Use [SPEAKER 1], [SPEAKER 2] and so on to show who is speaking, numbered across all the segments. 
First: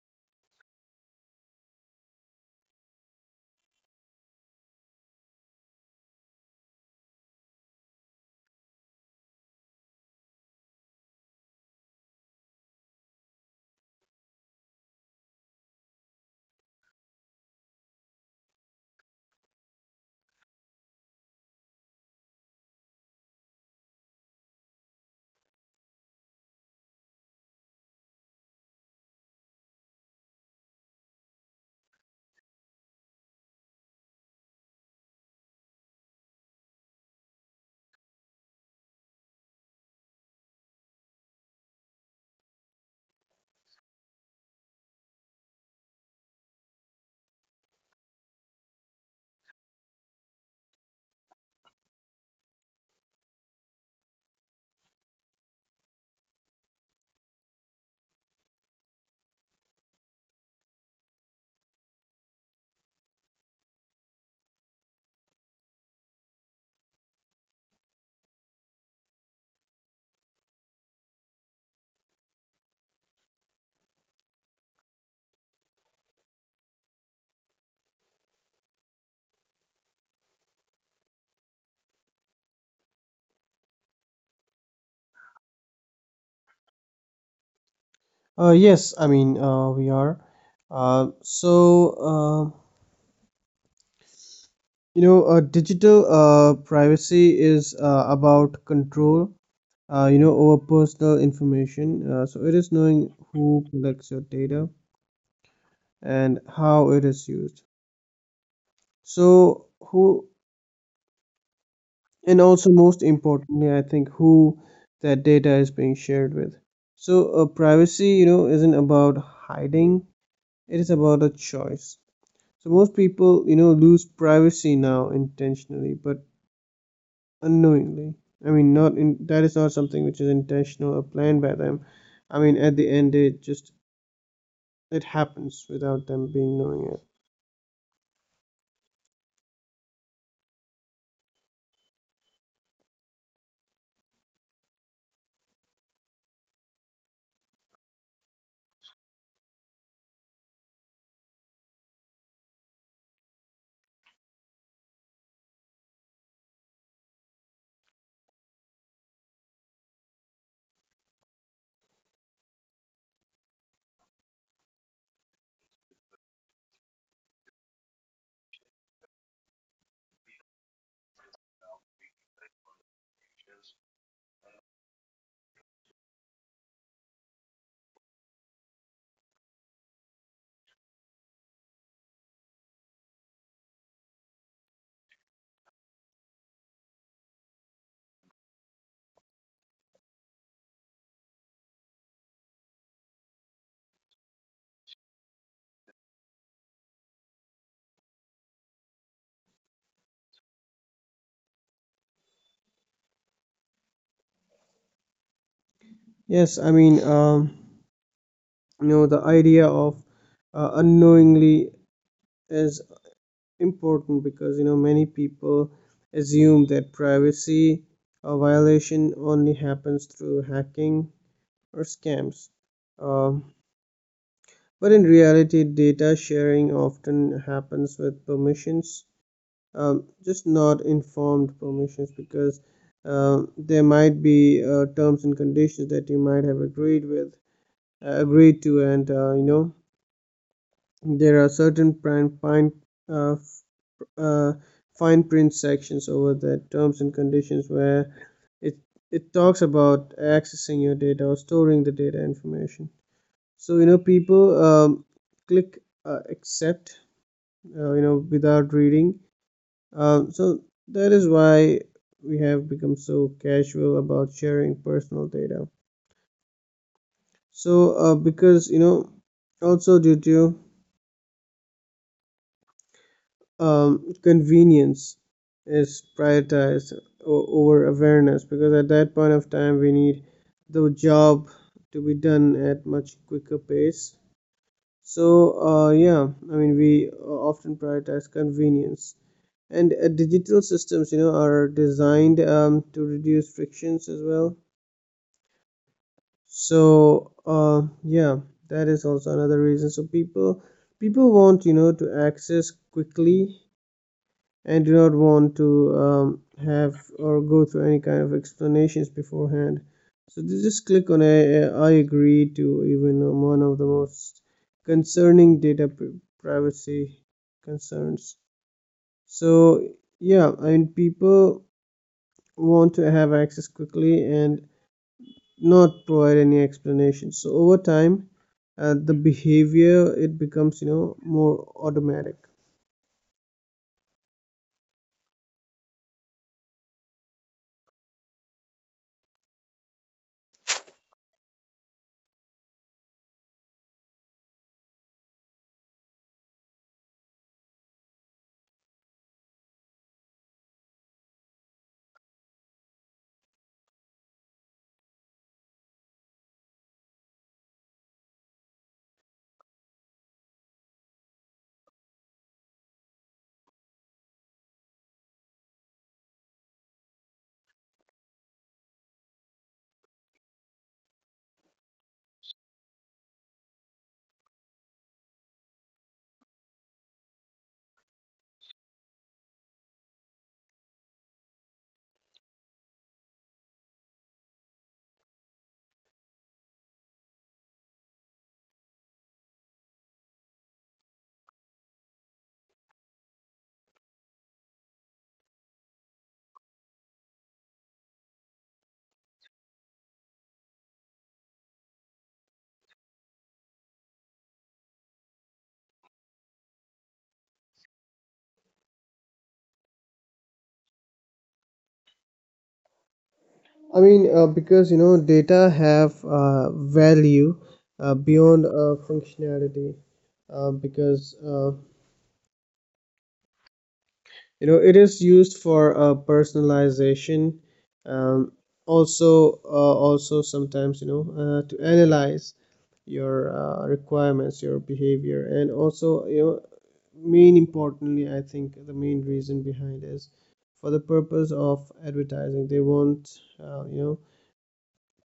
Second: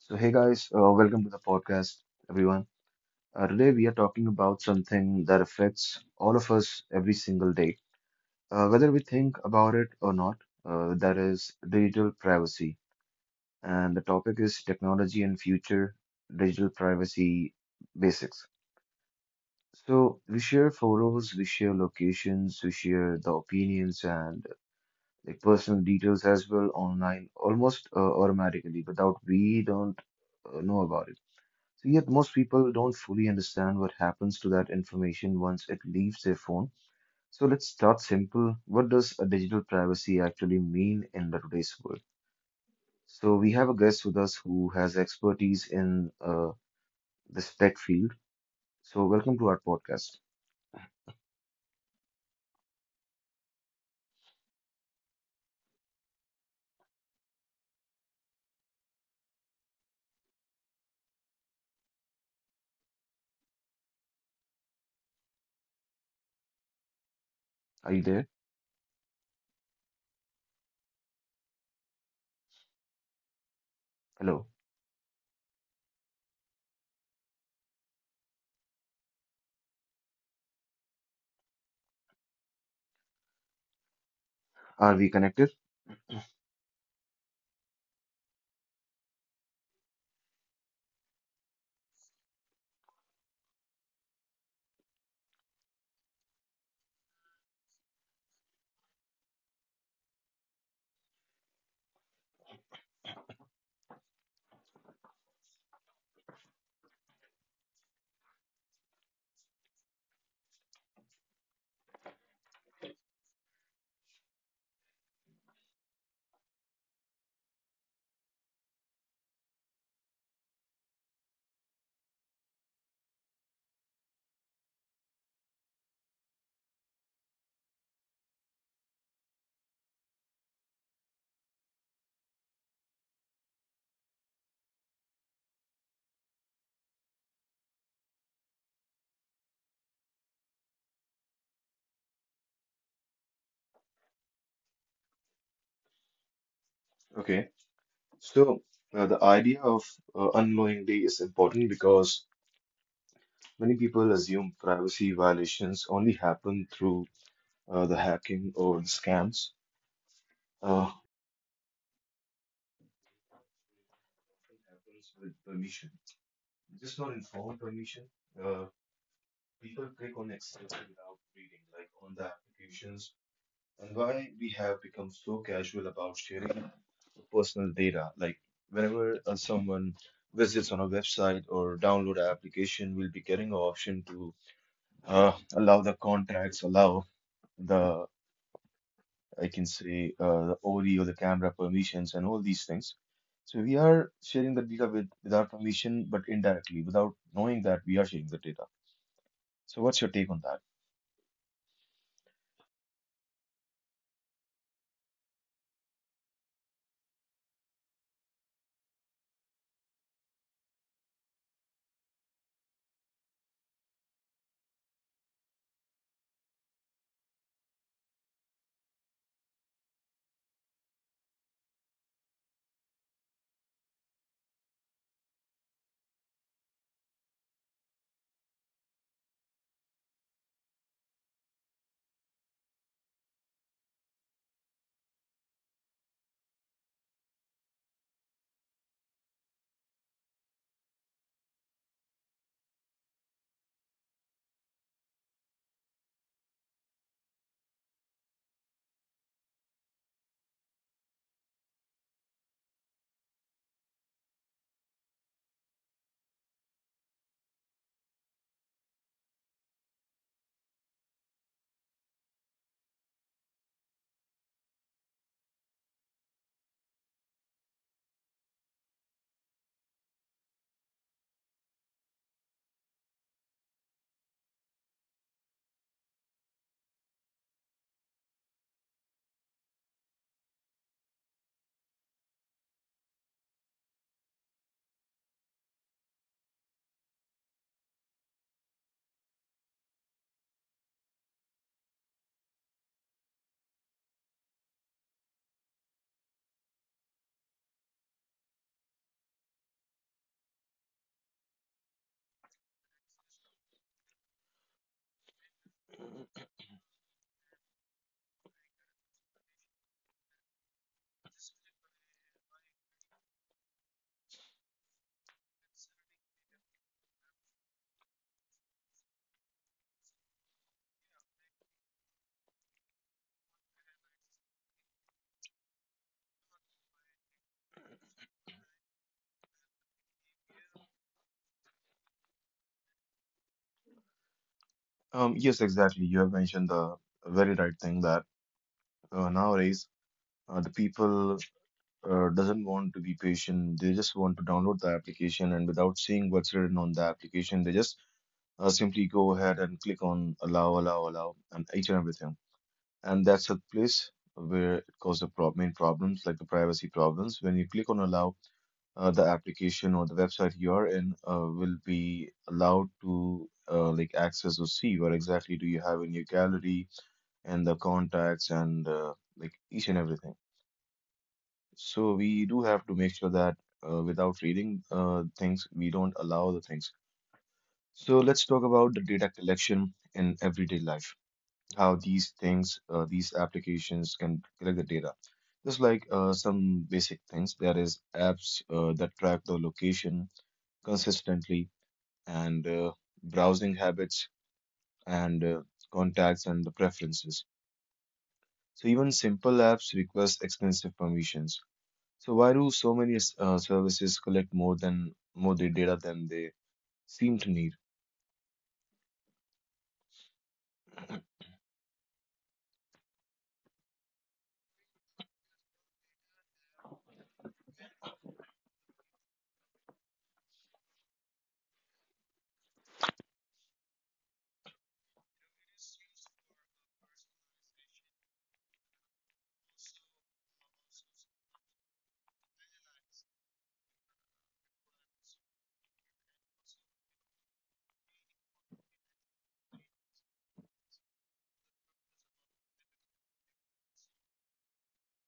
[SPEAKER 1] So, hey guys, welcome to the podcast, everyone. Today we are talking about something that affects all of us every single day, whether we think about it or not. That is digital privacy, and the topic is technology and future digital privacy basics. So we share photos, we share locations, we share the opinions and like personal details as well online, almost automatically without we don't know about it. So yet most people don't fully understand what happens to that information once it leaves their phone. So let's start simple. What does a digital privacy actually mean in the today's world? So we have a guest with us who has expertise in this tech field. So welcome to our podcast. Are you there? Hello. Are we connected?
[SPEAKER 2] Yes, I mean we are. Uh, so uh, Digital privacy is about control, over personal information. So it is knowing who collects your data and how it is used. So who, and also most importantly, I think who that data is being shared with. So privacy, isn't about hiding. It is about a choice. So most people, lose privacy now intentionally, but unknowingly. I mean, not in that is not something which is intentional or planned by them. I mean, at the end, it just it happens without them being knowing it.
[SPEAKER 1] Okay. So the idea of unknowingly is important because many people assume privacy violations only happen through the hacking or the scams. Uh, Often happens with permission, just not informed permission. Uh, People click on accept without reading, like on the applications, and why we have become so casual about sharing personal data. Like whenever someone visits on a website or download an application, we'll be getting an option to allow the contacts, allow the I can say the audio, the camera permissions, and all these things. So we are sharing the data with without permission, but indirectly, without knowing that we are sharing the data. So what's your take on that?
[SPEAKER 2] Yes, I mean, you know, the idea of unknowingly is important because you know many people assume that privacy a violation only happens through hacking or scams. Um But in reality, data sharing often happens with permissions, just not informed permissions, because there might be terms and conditions that you might have agreed with, agreed to, and you know there are certain prime, fine, uh, f- uh, fine print sections over the terms and conditions where it it talks about accessing your data or storing the data information. So you know people click accept you know without reading, so that is why we have become so casual about sharing personal data, so because you know also due to convenience is prioritized over awareness, because at that point of time we need the job to be done at much quicker pace. So uh, yeah I mean we often prioritize convenience, and digital systems you know are designed to reduce frictions as well. So that is also another reason, so people want you know to access quickly and do not want to have or go through any kind of explanations beforehand, so they just click on I agree to even one of the most concerning data privacy concerns. So yeah I mean people want to have access quickly and not provide any explanation, so over time the behavior it becomes you know more automatic.
[SPEAKER 1] Yes, exactly. You have mentioned the very right thing that nowadays the people doesn't want to be patient. They just want to download the application and without seeing what's written on the application, they just simply go ahead and click on allow, allow, allow, and each and everything. And that's a place where it causes the main problems, like the privacy problems. When you click on allow, the application or the website you are in will be allowed to like access or see what exactly do you have in your gallery and the contacts and like each and everything. So we do have to make sure that without reading things, we don't allow the things. So let's talk about the data collection in everyday life. How these things, these applications can collect the data. Just like some basic things, there is apps that track the location consistently and browsing habits and contacts and the preferences. So even simple apps request expensive permissions. So why do so many services collect more than more the data than they seem to need?
[SPEAKER 2] I mean because you know data have value beyond functionality, because you know it is used for personalization, um, also also sometimes you know to analyze your requirements, your behavior, and also you know main importantly I think the main reason behind is for the purpose of advertising. They want uh, you know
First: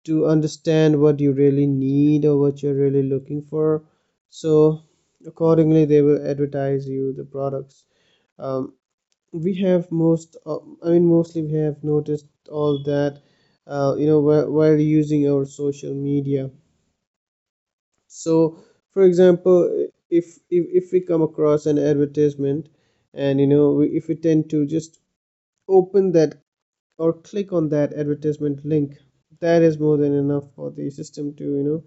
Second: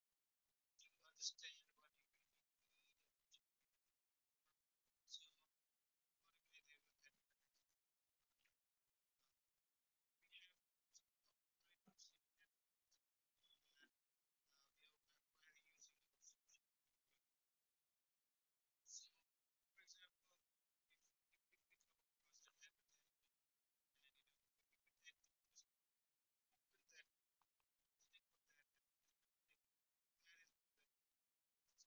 [SPEAKER 2] to understand what you really need or what you're really looking for, so accordingly they will advertise you the products. um, we have most I mean mostly we have noticed all that you know while using our social media. So for example, if we come across an advertisement and you know if we tend to just open that or click on that advertisement link, that is more than enough for the system to you know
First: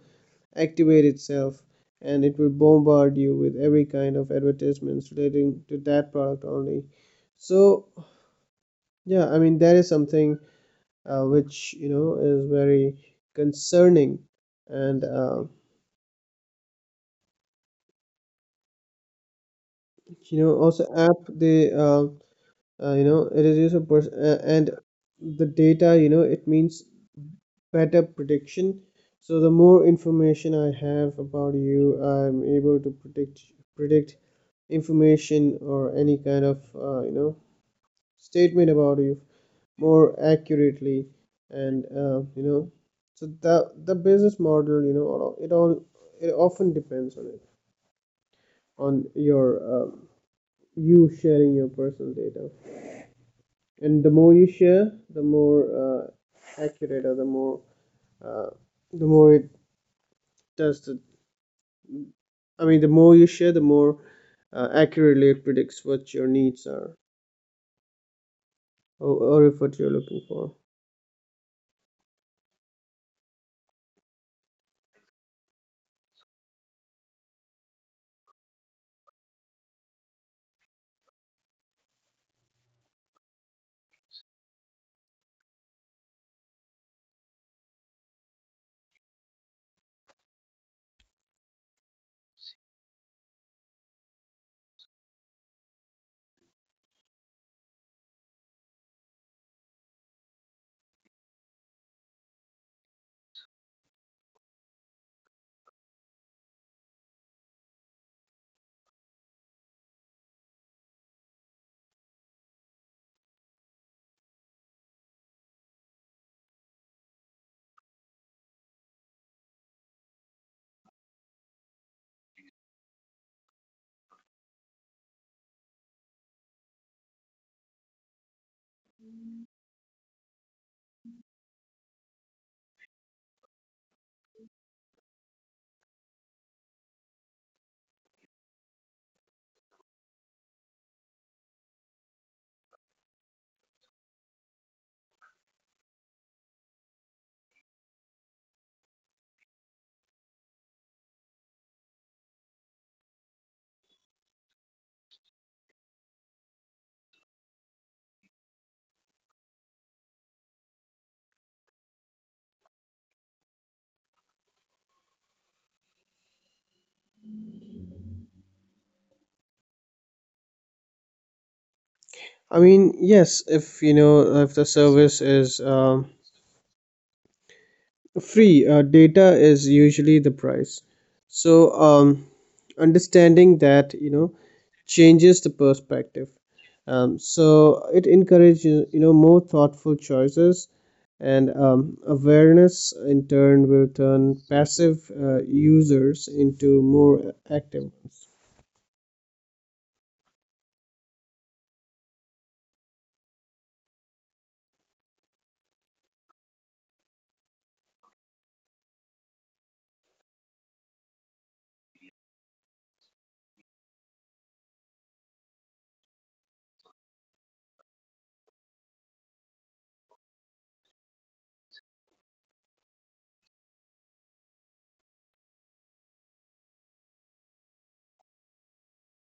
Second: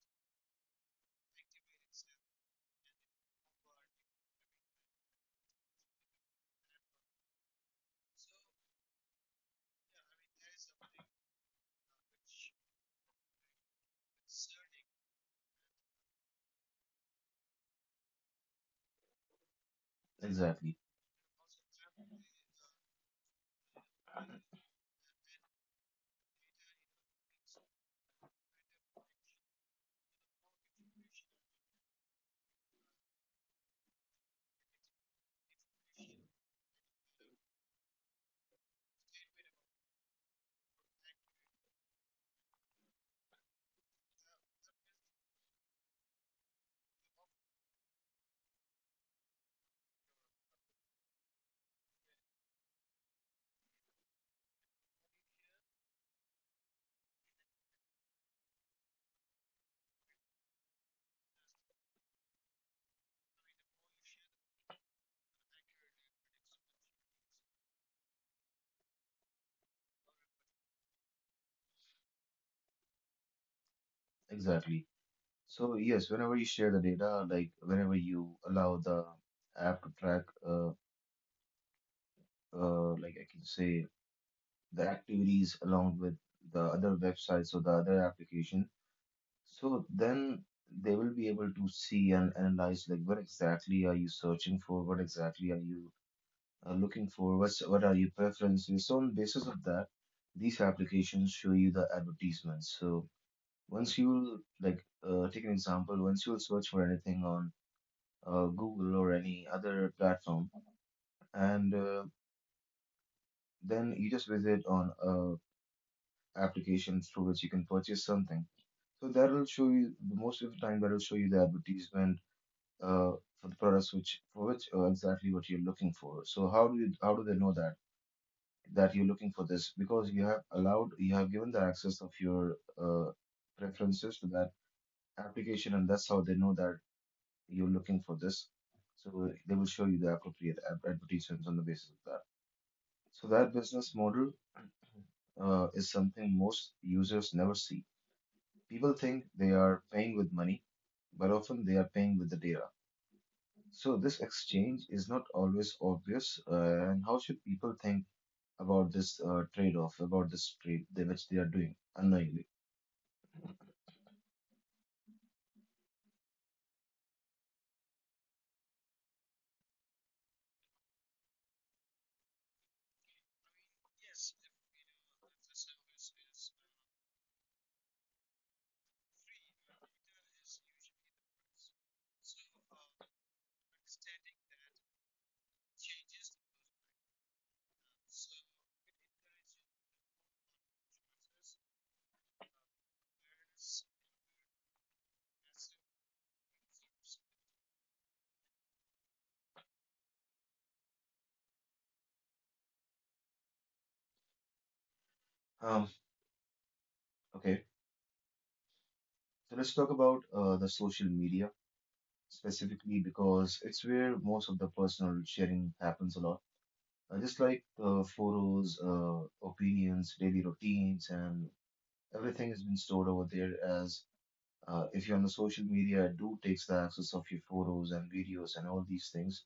[SPEAKER 2] activate itself, and it will bombard you with every kind of advertisements relating to that product only. So yeah, I mean that is something which you know is very concerning. And you know
[SPEAKER 1] Exactly,
[SPEAKER 2] also app they you know it is used for and the data you know it means better prediction. So the more information I have about you, I'm able to predict information or any kind of you know statement about you more accurately. And you know so the business model you know it all it often depends on it, on your um, you sharing your personal data. And the more you share, the more accurate, or uh, the more it does the, I mean the more you share, the more accurately it predicts what your needs are, or if what you're looking for.
[SPEAKER 1] exactly. So yes, whenever you share the data, like whenever you allow the app to track, like I can say the activities along with the other websites or the other application, so then they will be able to see and analyze like what exactly are you searching for, what exactly are you looking for, what's what are your preferences. So on basis of that, these applications show you the advertisements. So once you like take an example, once you will search for anything on Google or any other platform, and then you just visit on applications through which you can purchase something. So that'll show you most of the time that'll show you the advertisement uh, for the products which for which exactly what you're looking for. So how do you how do they know that that you're looking for this? Because you have allowed you have given the access of your preferences to that application, and that's how they know that you're looking for this. So they will show you the appropriate advertisements on the basis of that. So that business model is something most users never see. People think they are paying with money, but often they are paying with the data. So this exchange is not always obvious. And how should people think about this trade-off, about this trade they, which they are doing unknowingly?
[SPEAKER 2] I mean yes, if you know if the service is free, data is usually the price. So um, understanding that you know changes the perspective. So it encourages you know more thoughtful choices, and awareness in turn will turn passive users into more active ones.
[SPEAKER 1] Um, okay, so let's talk about the social media specifically because it's where most of the personal sharing happens a lot. Just like photos, opinions, daily routines, and everything has been stored over there as if you're on the social media, it do takes the access of your photos and videos and all these things.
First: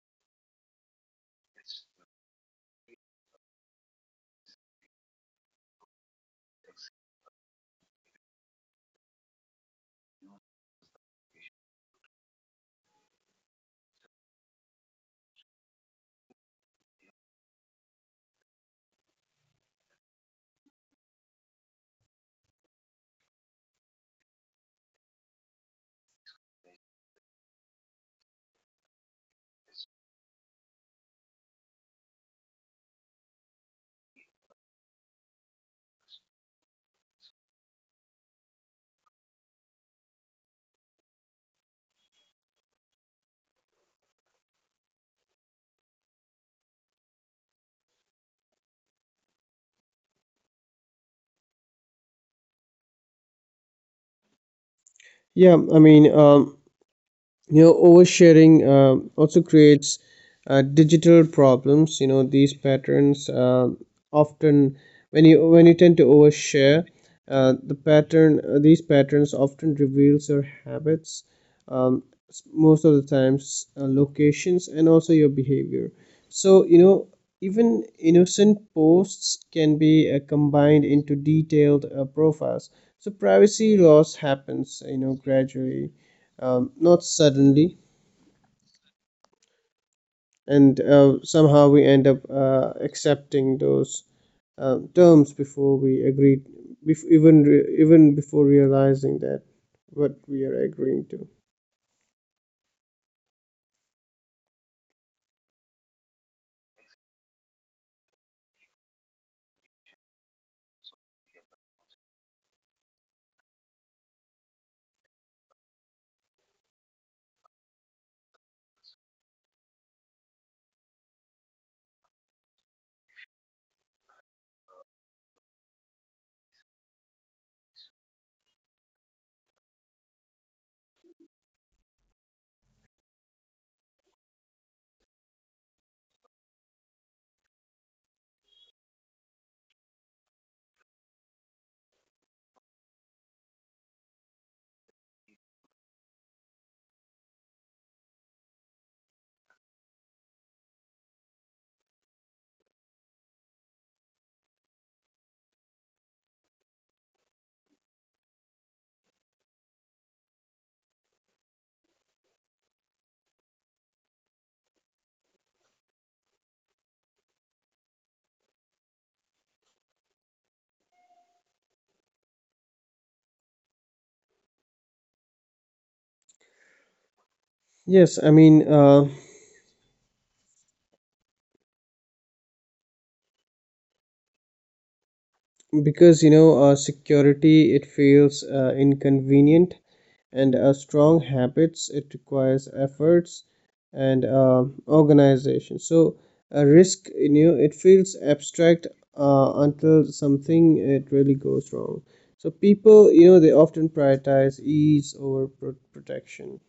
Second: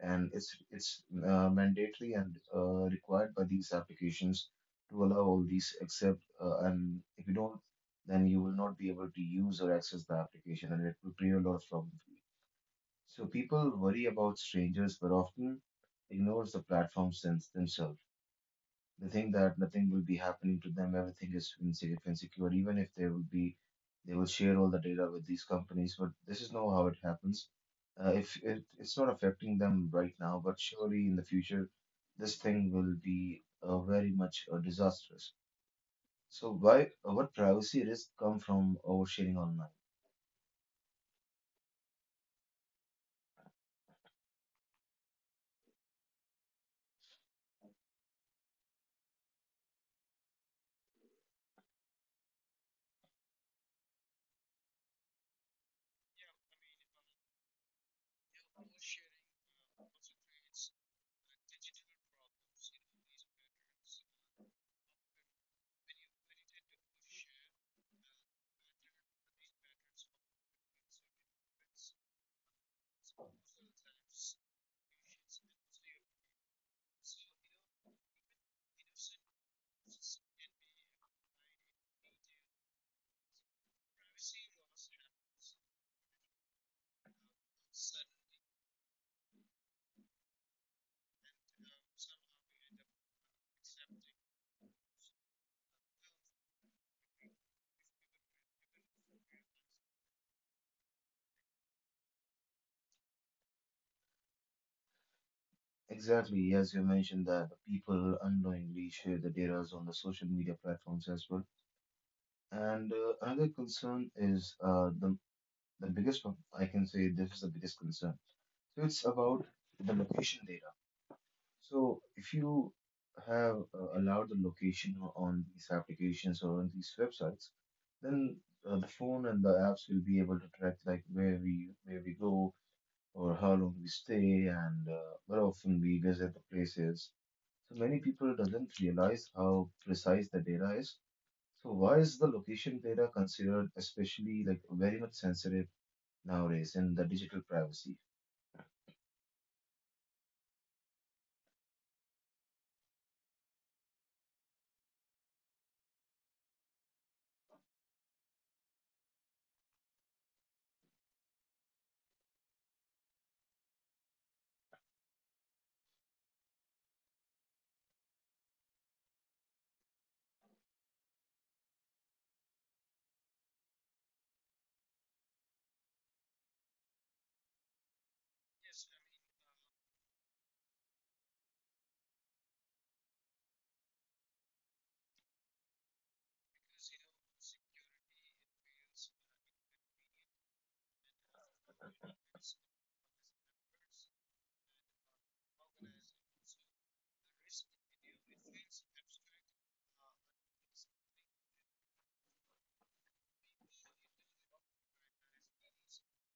[SPEAKER 1] And it's mandatory and required by these applications to allow all these except and if you don't, then you will not be able to use or access the application and it will create a lot of problem for you. So people worry about strangers, but often ignores the platforms themselves. They think that nothing will be happening to them. Everything is insecure. Even if they will be, they will share all the data with these companies. But this is not how it happens. If it, it's not affecting them right now, but surely in the future, this thing will be very much disastrous. So why, what privacy risks come from oversharing online?
[SPEAKER 2] Yeah, I mean, you know oversharing also creates digital problems. You know these patterns often, when you tend to overshare, these patterns often reveals your habits, um, most of the times locations, and also your behavior. So you know even innocent posts can be combined into detailed profiles. So privacy loss happens you know gradually, not suddenly, and somehow we end up accepting those terms before we agreed, even before realizing that what we are agreeing to.
[SPEAKER 1] Exactly, as you mentioned that the people unknowingly share the data on the social media platforms as well. And another concern is the The biggest one, I can say this is the biggest concern. So it's about the location data. So if you have allowed the location on these applications or on these websites, then the phone and the apps will be able to track like where we go or how long we stay and where often we visit the places. So many people doesn't realize how precise the data is. So why is the location data considered especially like very much sensitive nowadays in the digital privacy.
[SPEAKER 2] Yes, I mean because you know security it feels inconvenient, and a strong habits it requires efforts and organization. So a risk in you know it feels abstract until something it really goes wrong. So people you know they often prioritize ease over protection.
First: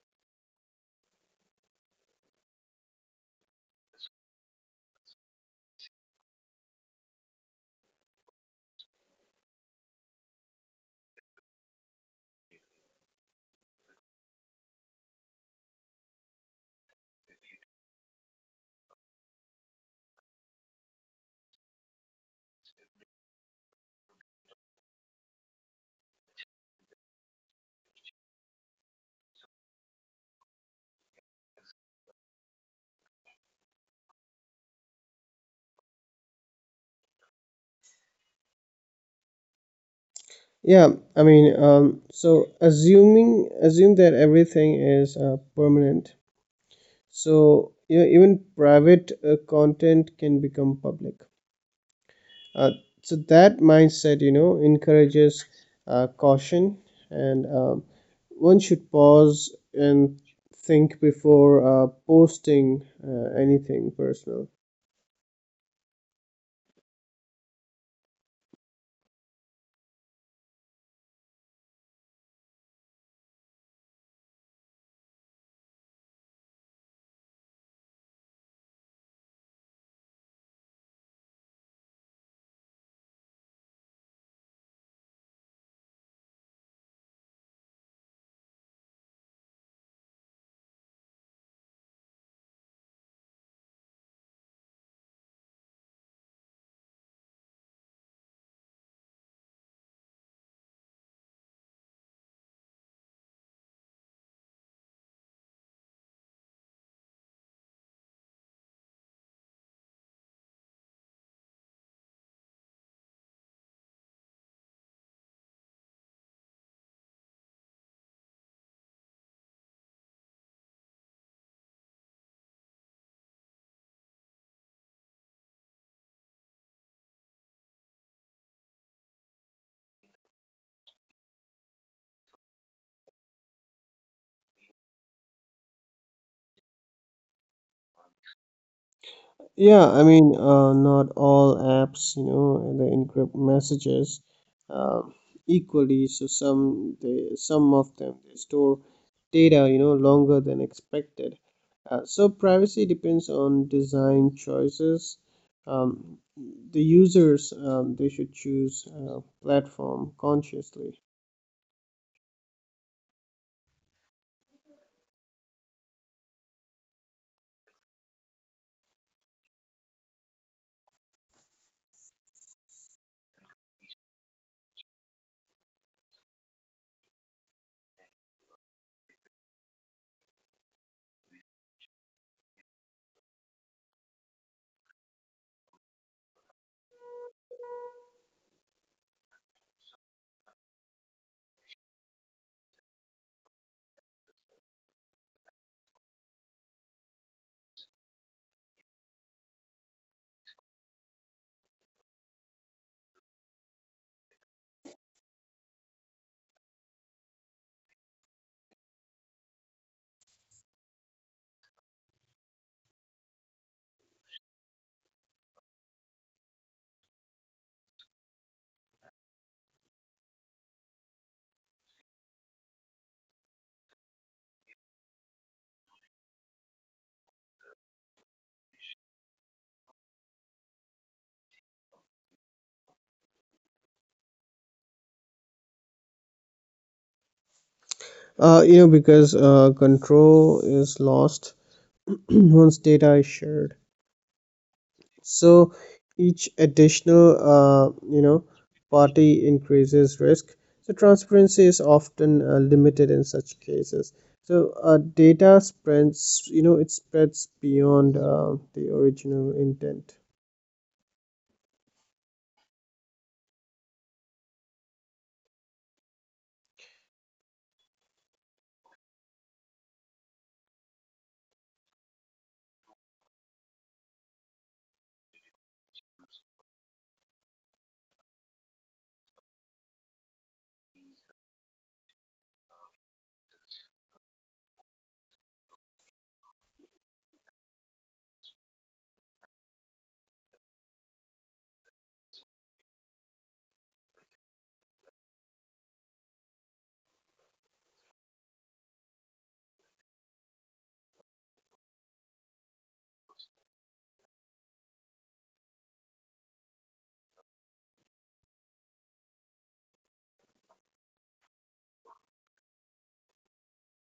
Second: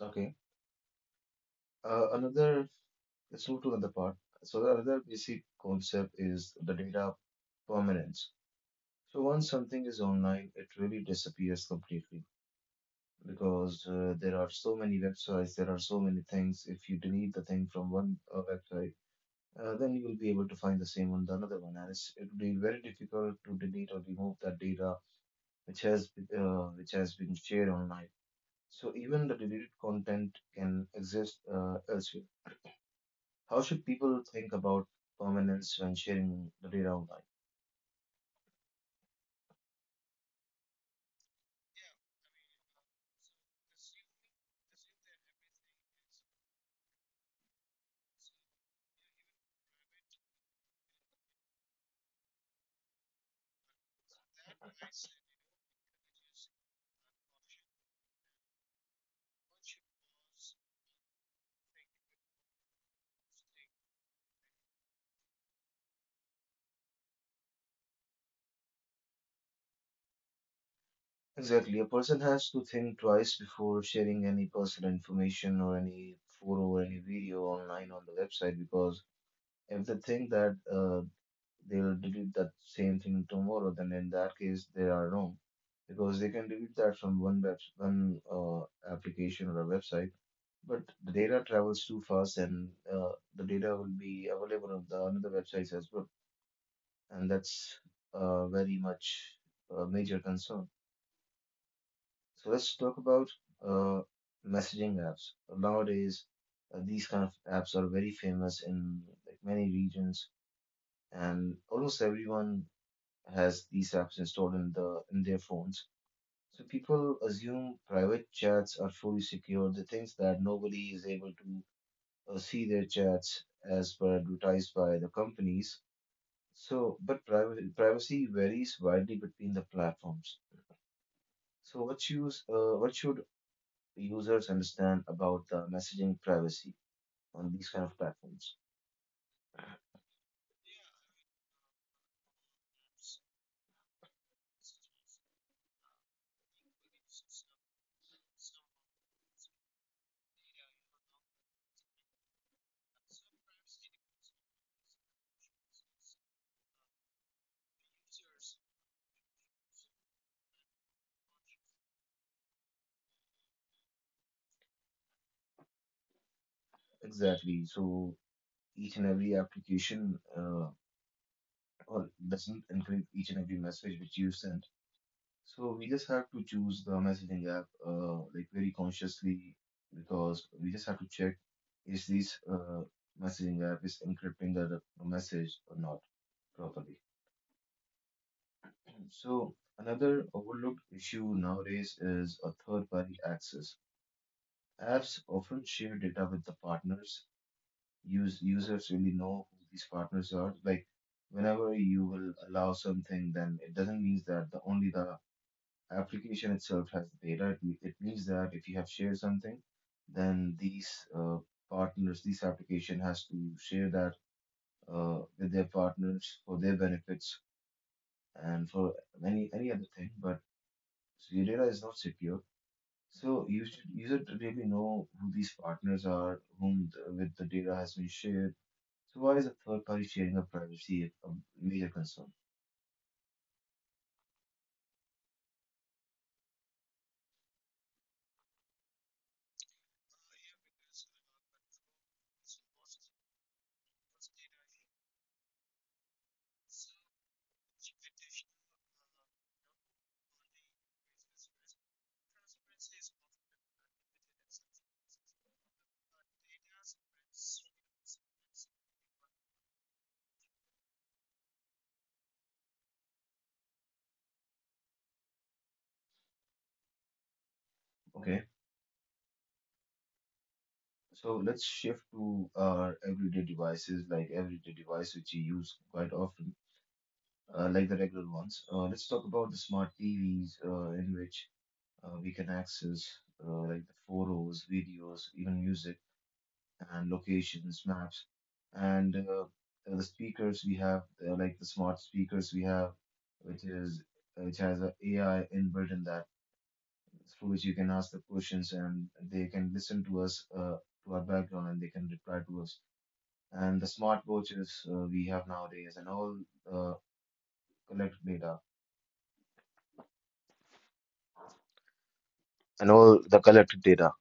[SPEAKER 1] Okay. Another, let's move to another part. So the other basic concept is the data permanence. So once something is online, it really disappears completely because there are so many websites, there are so many things. If you delete the thing from one website, then you will be able to find the same on the another one, and it's, it would be very difficult to delete or remove that data which has which has been shared online. So even the deleted content can exist elsewhere. How should people think about permanence when sharing the data online?
[SPEAKER 2] Yeah, I mean so assuming assume that everything is permanent. So you know even private content can become public. Uh, so that mindset you know encourages caution, and one should pause and think before posting anything personal.
[SPEAKER 1] Exactly, a person has to think twice before sharing any personal information or any photo or any video online on the website because if they think that they'll delete that same thing tomorrow, then in that case they are wrong because they can delete that from one web one application or a website, but the data travels too fast and the data will be available on the another websites as well, and that's very much a major concern. So let's talk about uh, messaging apps. Nowadays, these kind of apps are very famous in like, many regions, and almost everyone has these apps installed in the in their phones. So people assume private chats are fully secure. They think that nobody is able to see their chats as per advertised by the companies. So, but privacy varies widely between the platforms. So, what use what should users understand about the messaging privacy on these kind of platforms?
[SPEAKER 2] Yeah, I mean, not all apps, you know, they encrypt messages uh, equally. So some of them they store data, you know, longer than expected. So privacy depends on design choices. Um, the users they should choose platform consciously.
[SPEAKER 1] Exactly. So each and every application or doesn't include each and every message which you send. So we just have to choose the messaging app like very consciously because we just have to check is this messaging app is encrypting the message or not properly. So another overlooked issue nowadays is a third-party access. Apps often share data with the partners. Use users really know who these partners are. Like whenever you will allow something, then it doesn't mean that the only the application itself has the data. It, it means that if you have shared something, then these uh, partners, this application has to share that with their partners for their benefits and for any other thing. But so your data is not secure, so you should really know who these partners are, whom the, with the data has been shared. So why is a third party sharing of privacy a major concern?
[SPEAKER 2] You know, because control is lost once data is shared. So each additional party increases risk. So transparency is often limited in such cases. So data spreads, you know it spreads beyond the original intent.
[SPEAKER 1] Okay. So let's shift to our everyday devices, like everyday device which you use quite often, like the regular ones. Let's talk about the smart TVs, in which we can access like the photos, videos, even music and locations, maps, and the speakers we have, like the smart speakers we have, which is which has a AI inbuilt in that, through which you can ask the questions and they can listen to us, to our background, and they can reply to us, and the smartwatches we have nowadays and the collected data all the collected data.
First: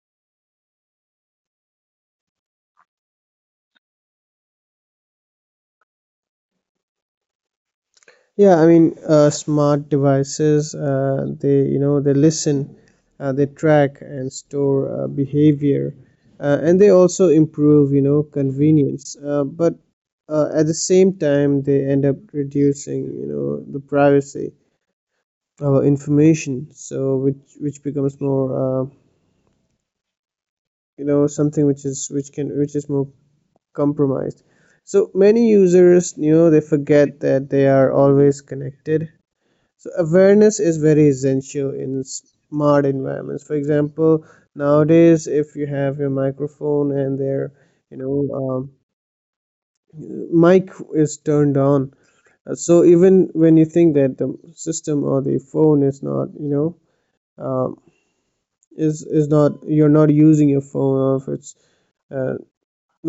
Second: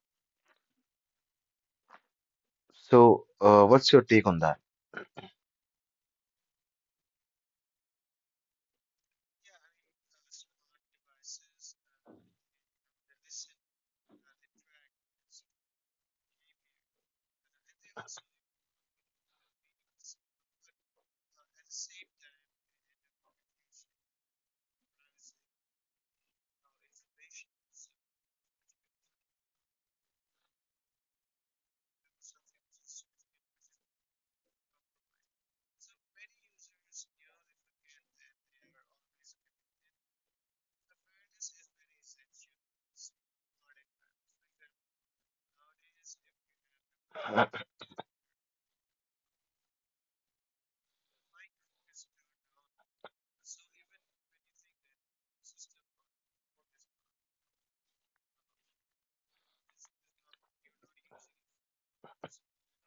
[SPEAKER 1] So, what's your take on that?
[SPEAKER 2] Yeah, I mean, smart devices, you know, they listen, they track and store behavior, and they also improve, you know, convenience. But at the same time, they end up reducing, you know, the privacy of information, so which becomes more, you know, something which is which can which is more compromised. So many users, you know, they forget that they are always connected. So awareness is very essential in smart environments. For example, nowadays if you have your microphone and there you know um, mic is turned on. So even when you think that the system or the phone is not um, is is not, you're not using your phone, or if it's uh,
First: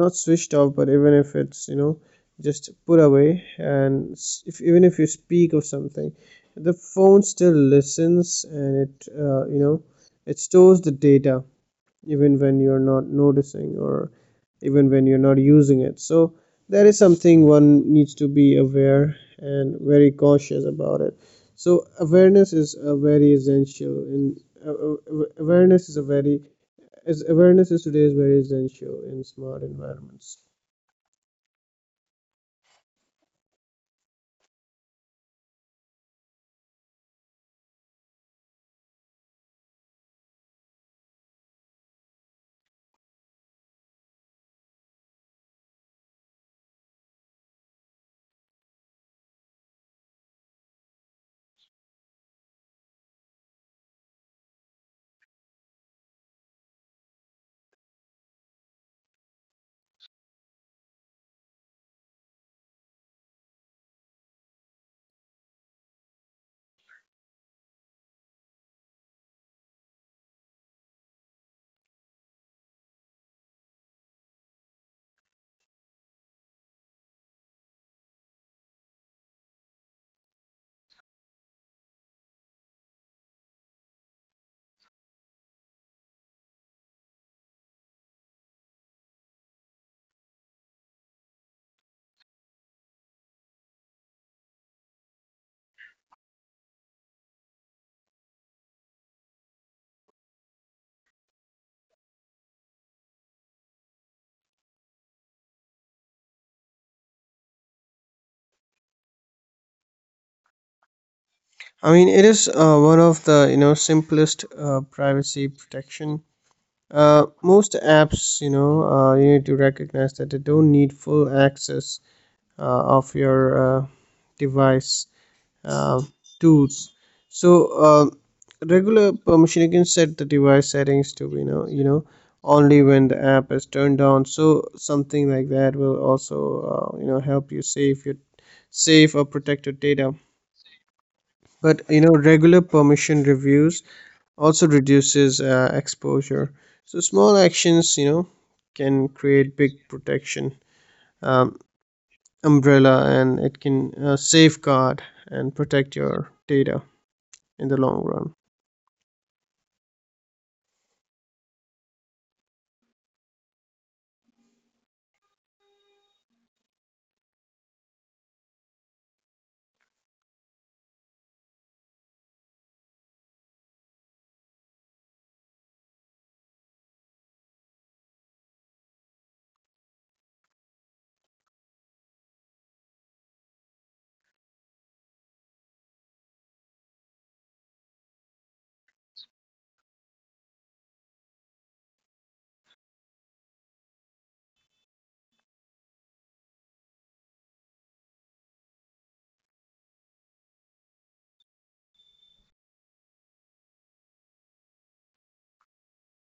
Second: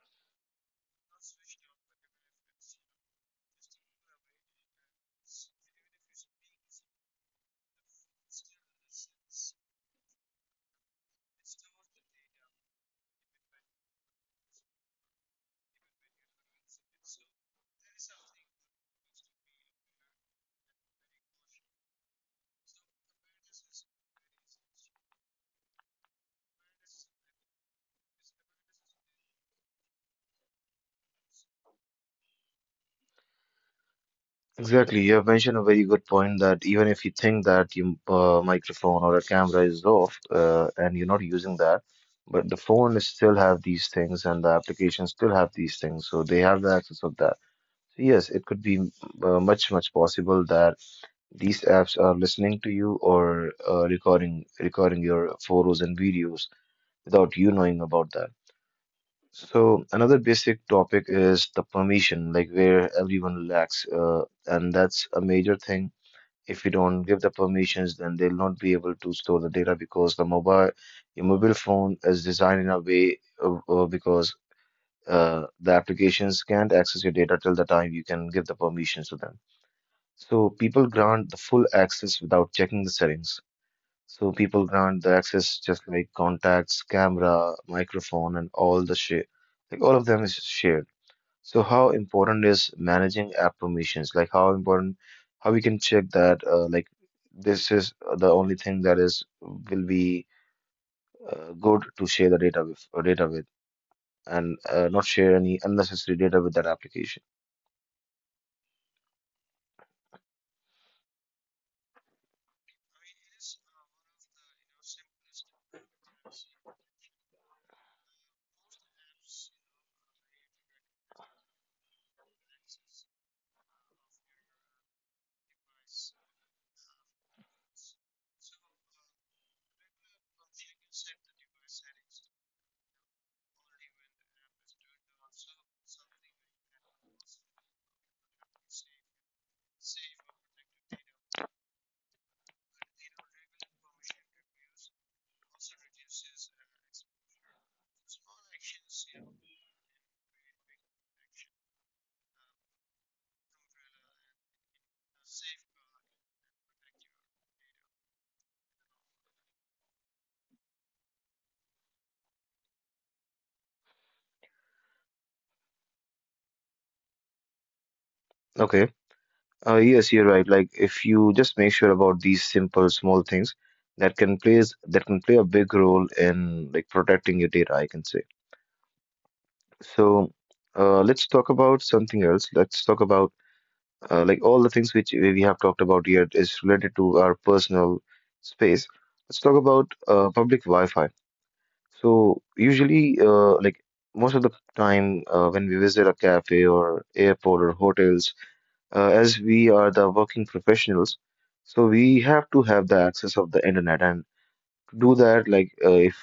[SPEAKER 2] not switched off, but even if it's you know just put away and if even if you speak or something, the phone still listens and it you know it stores the data even when you're not noticing or even when you're not using it. So that is something one needs to be aware and very cautious about it. So awareness is a very essential in awareness is a very is awareness is today is very essential in smart environments.
[SPEAKER 1] Exactly, you have mentioned a very good point that even if you think that your microphone or a camera is off, and you're not using that, but the phone is still have these things and the application still have these things, so they have the access of that. So yes, it could be much possible that these apps are listening to you or recording your photos and videos without you knowing about that. So another basic topic is the permission, like where everyone lacks, and that's a major thing. If you don't give the permissions, then they'll not be able to store the data, because the mobile your mobile phone is designed in a way because the applications can't access your data till the time you can give the permissions to them. So people grant the full access without checking the settings. So people grant the access just like contacts, camera, microphone, and all the shit. Like all of them is shared. So how important is managing app permissions? How we can check that like this is the only thing that is will be good to share the data with, and not share any unnecessary data with that application.
[SPEAKER 2] I mean it is one of the you know simplest privacy protection. Most apps, you know, you need to recognize that they don't need full access of your uh, device uh, tools. So uh, regular permission, you can set the device settings to only when the app is turned on. So something like that will also you know help you save or protect your data. But you know regular permission reviews also reduces exposure. So small actions you know can create big protection um, umbrella, and it can safeguard and protect your data in the long run.
[SPEAKER 1] Okay. Yes, you're right. Like if you just make sure about these simple small things, that can play a big role in like protecting your data, I can say. So let's talk about something else. Let's talk about, like all the things which we have talked about here is related to our personal space. Let's talk about public Wi-Fi. So usually, like most of the time, when we visit a cafe or airport or hotels, as we are the working professionals, so we have to have the access of the internet. And to do that, like if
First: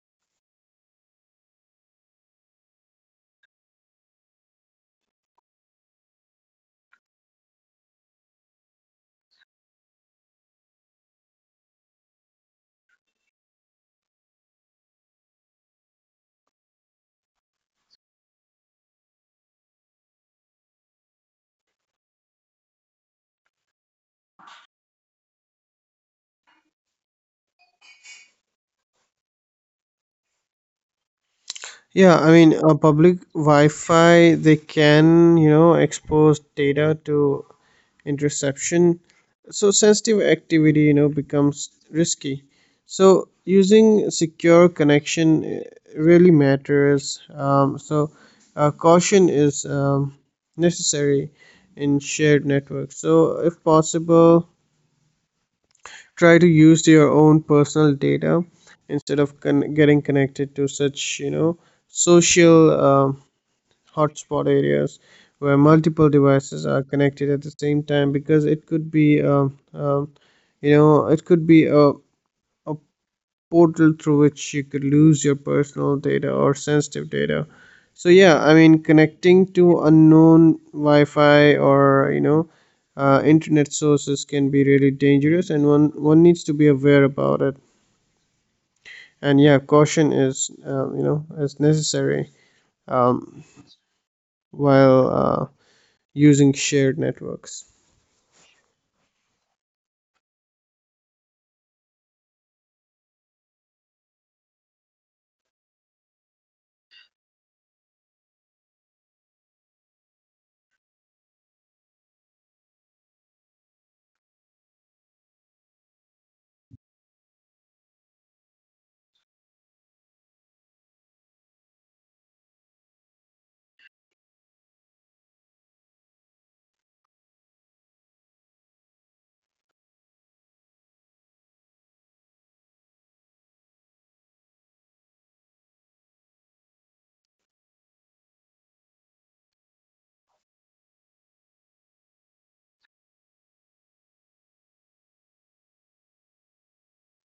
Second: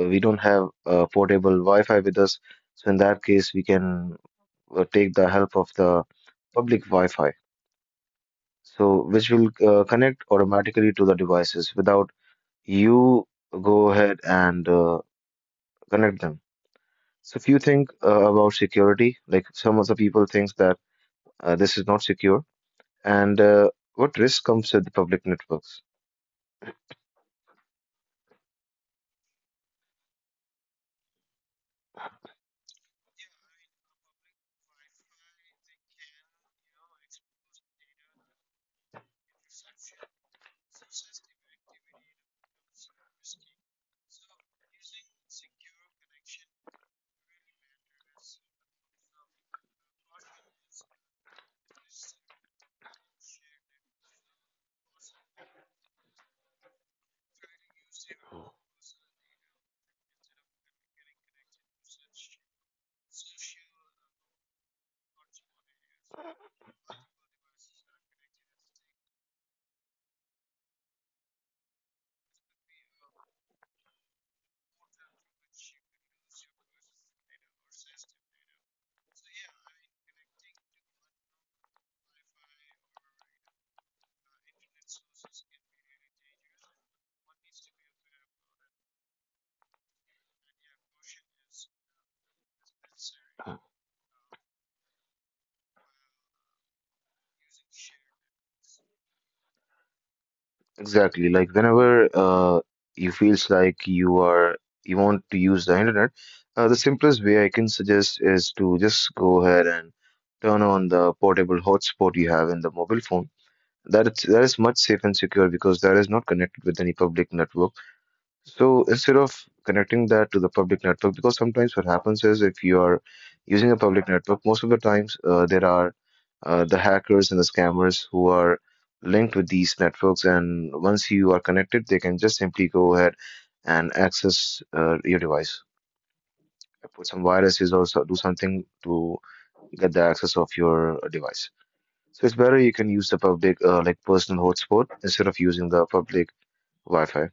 [SPEAKER 1] we don't have portable wi-fi with us, so in that case we can take the help of the public wi-fi, so which will connect automatically to the devices without you go ahead and connect them. So if you think about security, like some of the people thinks that this is not secure, and what risk comes with the public networks?
[SPEAKER 2] Yeah, I mean public wi-fi they can you know expose data to interception. So sensitive activity you know becomes risky. So using secure connection really matters, so caution is necessary in shared networks. So if possible, try to use your own personal data instead of getting connected to such you know social um, hotspot areas where multiple devices are connected at the same time, because it could be you know it could be a portal through which you could lose your personal data or sensitive data. So yeah, I mean connecting to unknown wi-fi or you know internet sources can be really dangerous, and one needs to be aware about it. And yeah, caution is you know is necessary um, while using shared networks.
[SPEAKER 1] Exactly. Like whenever you feels like you are you want to use the internet, the simplest way I can suggest is to just go ahead and turn on the portable hotspot you have in the mobile phone. That is much safe and secure, because that is not connected with any public network. So instead of connecting that to the public network, because sometimes what happens is if you are using a public network, most of the times there are the hackers and the scammers who are linked with these networks, and once you are connected, they can just simply go ahead and access your device, put some viruses or so, do something to get the access of your device. So it's better you can use the public, like personal hotspot, instead of using the public Wi-Fi.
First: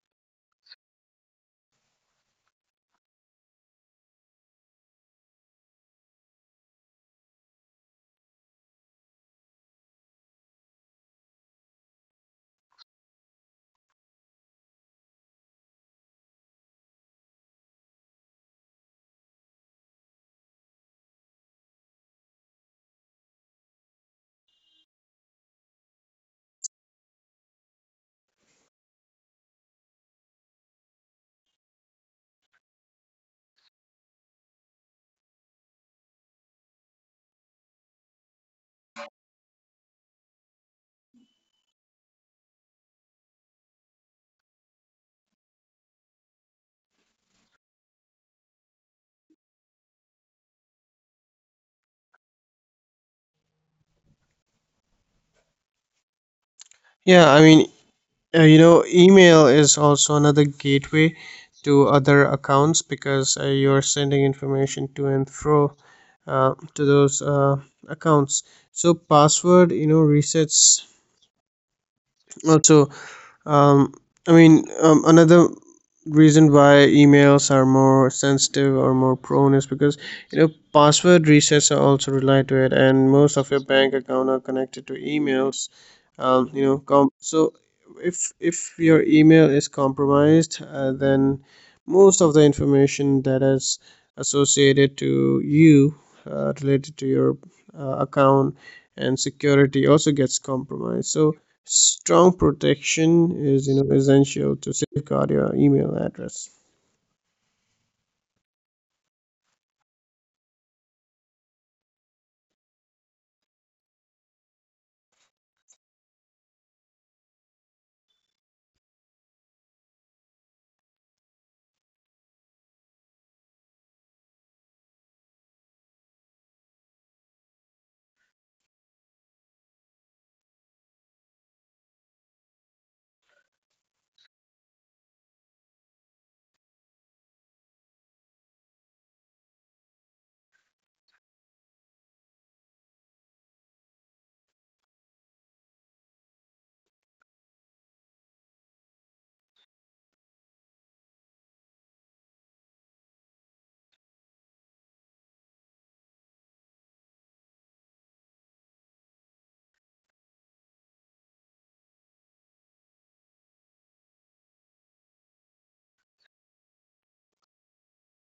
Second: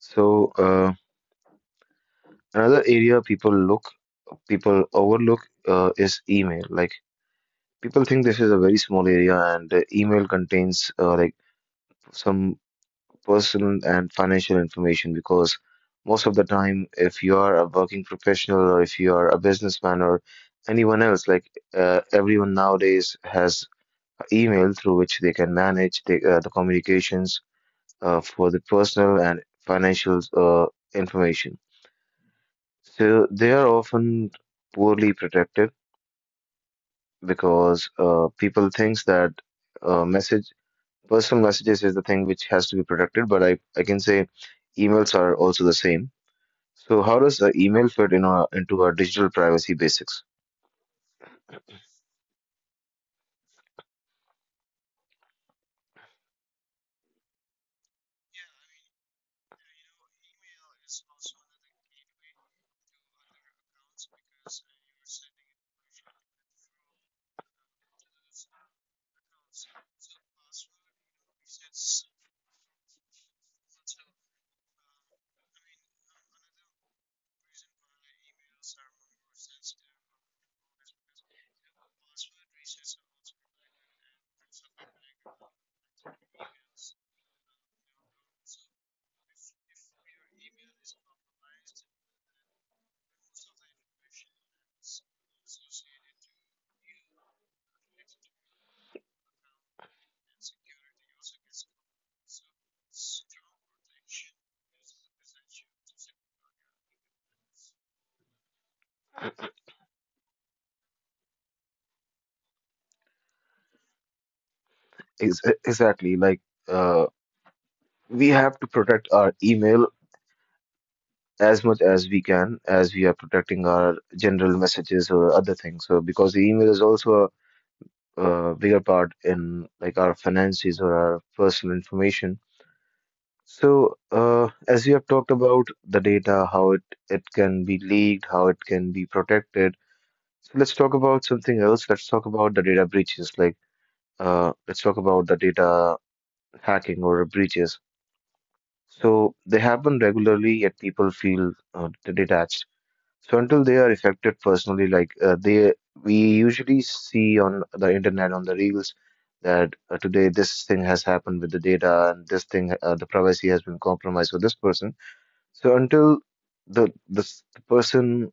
[SPEAKER 1] So another area people overlook is email. Like people think this is a very small area, and email contains like some personal and financial information, because most of the time, if you are a working professional or if you are a businessman or anyone else, like everyone nowadays has email through which they can manage the communications for the personal and financial information. So they are often poorly protected, because people thinks that message personal messages is the thing which has to be protected, but I can say emails are also the same. So how does the email fit in into our digital privacy basics?
[SPEAKER 2] Yeah, I mean, you know, email is also another gateway to other accounts, because you're sending information to and fro to those accounts. So password, resets also. Um, another reason why emails are more sensitive or more prone is because password resets are also related to it, and most of your bank account are connected to emails. So if your email is compromised, then most of the information that is associated to you, related to your account and security, also gets compromised. So strong protection is, essential to safeguard your email address.
[SPEAKER 1] Exactly, like uh, we have to protect our email as much as we can, as we are protecting our general messages or other things. So because the email is also a bigger part in like our finances or our personal information. So, as we have talked about the data, it can be leaked, how it can be protected. So let's talk about something else. Let's talk about the data breaches. Like, let's talk about the data hacking or breaches. So they happen regularly, yet people feel detached. So until they are affected personally, like they we usually see on the internet on the reels that today this thing has happened with the data, and this thing the privacy has been compromised for this person. So until the person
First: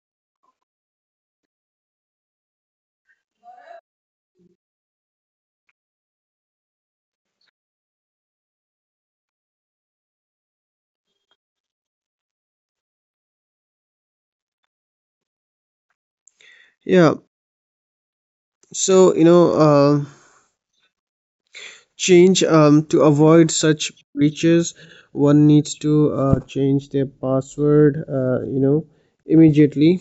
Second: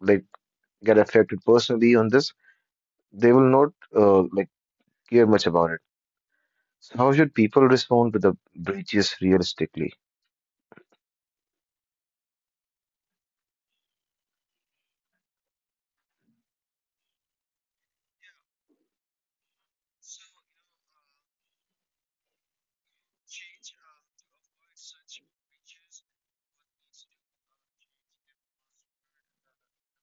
[SPEAKER 1] like get affected personally on this, they will not like care much about it. So how should people respond to the breaches realistically?
[SPEAKER 2] Yeah. So, change to avoid such breaches, one needs to change their password, immediately,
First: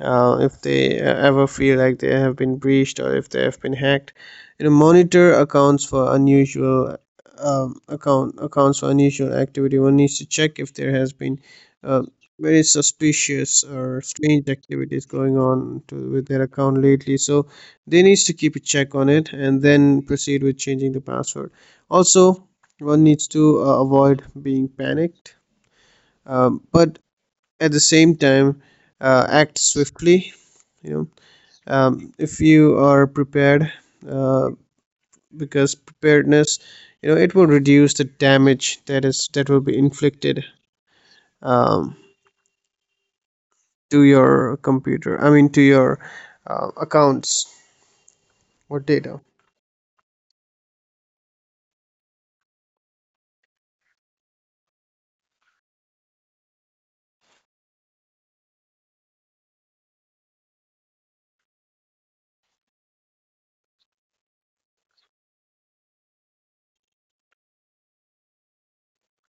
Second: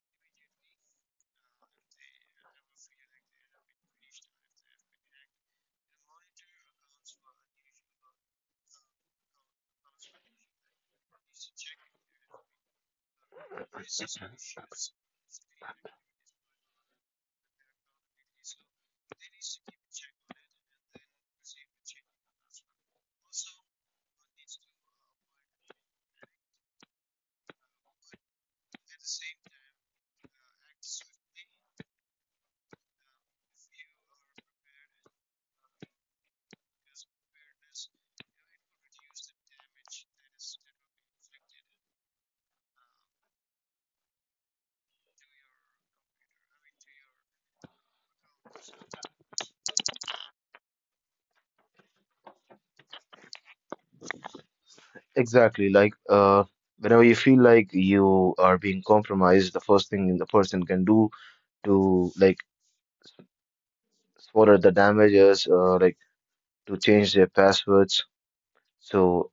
[SPEAKER 2] if they ever feel like they have been breached or if they have been hacked. You know monitor accounts for unusual accounts for unusual activity. One needs to check if there has been uh, very suspicious or strange activities going on to, with their account lately, so they needs to keep a check on it and then proceed with changing the password. Also, one needs to avoid being panicked, but at the same time act swiftly, you know if you are prepared, uh, because preparedness, it will reduce the damage that will be inflicted, um, to your computer. I mean to your accounts or data.
[SPEAKER 1] Exactly, like whenever you feel like you are being compromised, the first thing the person can do to like what the damages, like to change their passwords. So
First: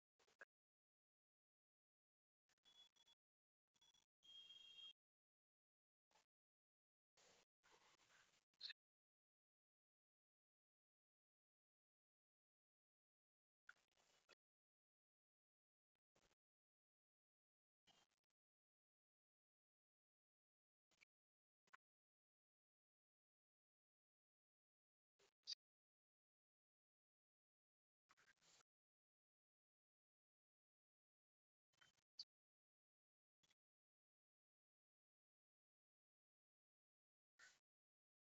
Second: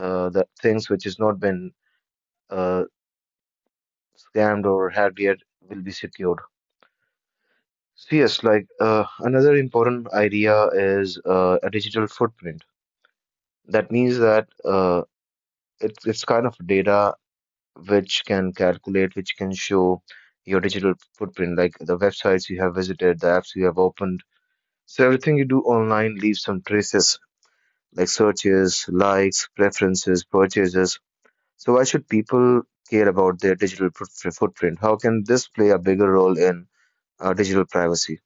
[SPEAKER 1] the things which has not been uh, scammed or hacked yet will be secured. So yes, like another important idea is a digital footprint. That means that it's kind of data which can calculate, which can show your digital footprint, like the websites you have visited, the apps you have opened. So everything you do online leaves some traces, like searches, likes, preferences, purchases. So why should people care about their digital footprint? How can this play a bigger role in digital privacy?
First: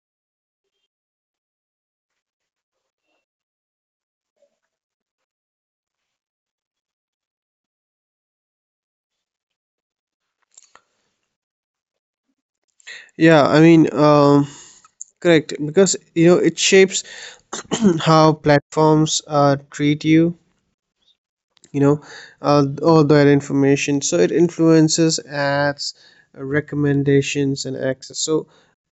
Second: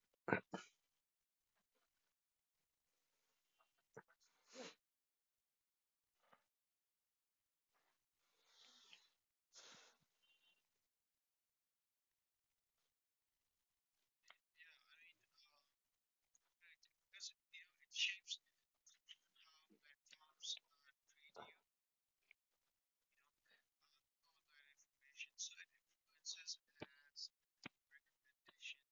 [SPEAKER 2] yeah i mean um, Correct, because it shapes how platforms treat you. You know, all that information. So it influences ads, recommendations, and access. So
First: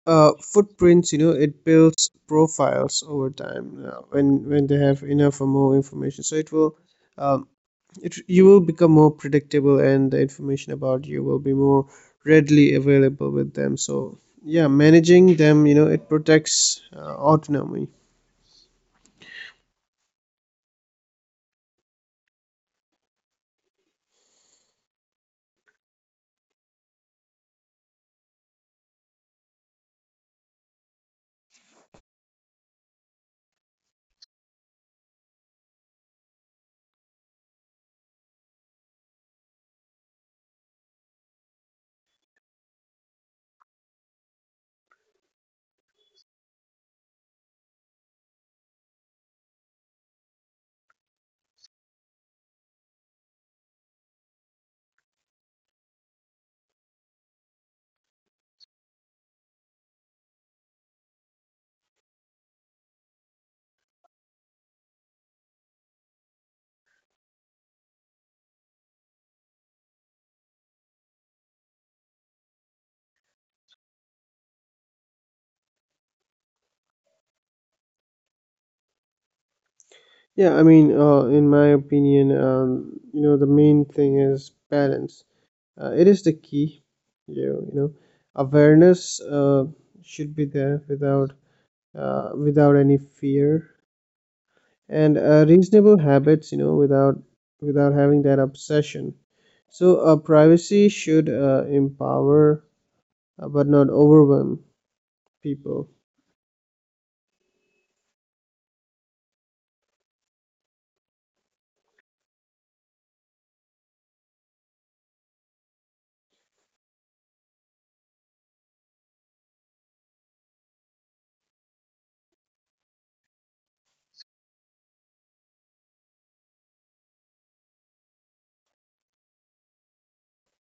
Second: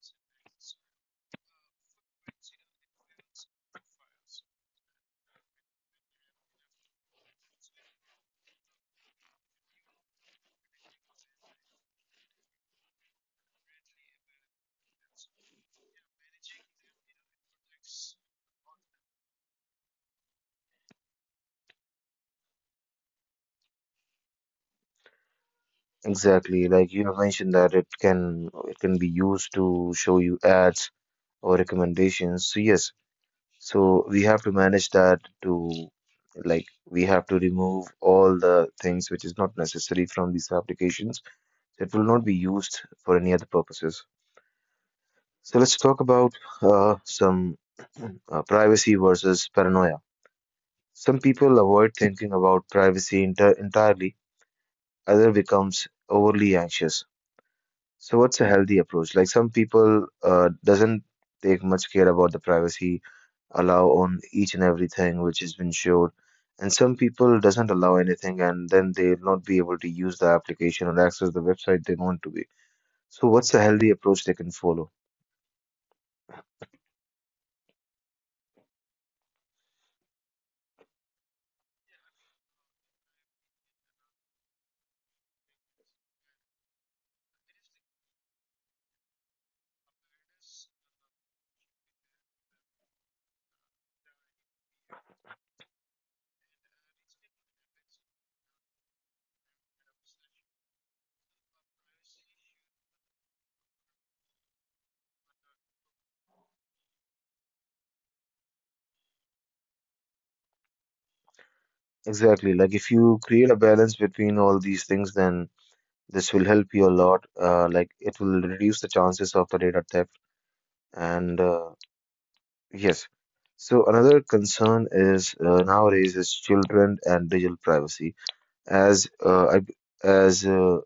[SPEAKER 2] footprints. You know, it builds profiles over time when they have enough or more information. So it will. Um, it, you will become more predictable and the information about you will be more readily available with them. So yeah, managing them, it protects autonomy.
[SPEAKER 1] Exactly, like you have mentioned that it can be used to show you ads or recommendations. So yes, so we have to manage that, to like we have to remove all the things which is not necessary from these applications, that will not be used for any other purposes. So let's talk about some privacy versus paranoia. Some people avoid thinking about privacy entirely, other becomes overly anxious. So what's a healthy approach? Like some people doesn't take much care about the privacy, allow on each and everything which has been showed, and some people doesn't allow anything, and then they'll not be able to use the application or access the website they want to be. So what's a healthy approach they can follow?
[SPEAKER 2] In my opinion, the main thing is balance, it is the key. you you know Awareness should be there without without any fear, and reasonable habits, without having that obsession. So privacy should empower but not overwhelm people.
[SPEAKER 1] Exactly. Like if you create a balance between all these things, then this will help you a lot. Like it will reduce the chances of the data theft. And yes, so another concern is nowadays is children and digital privacy. As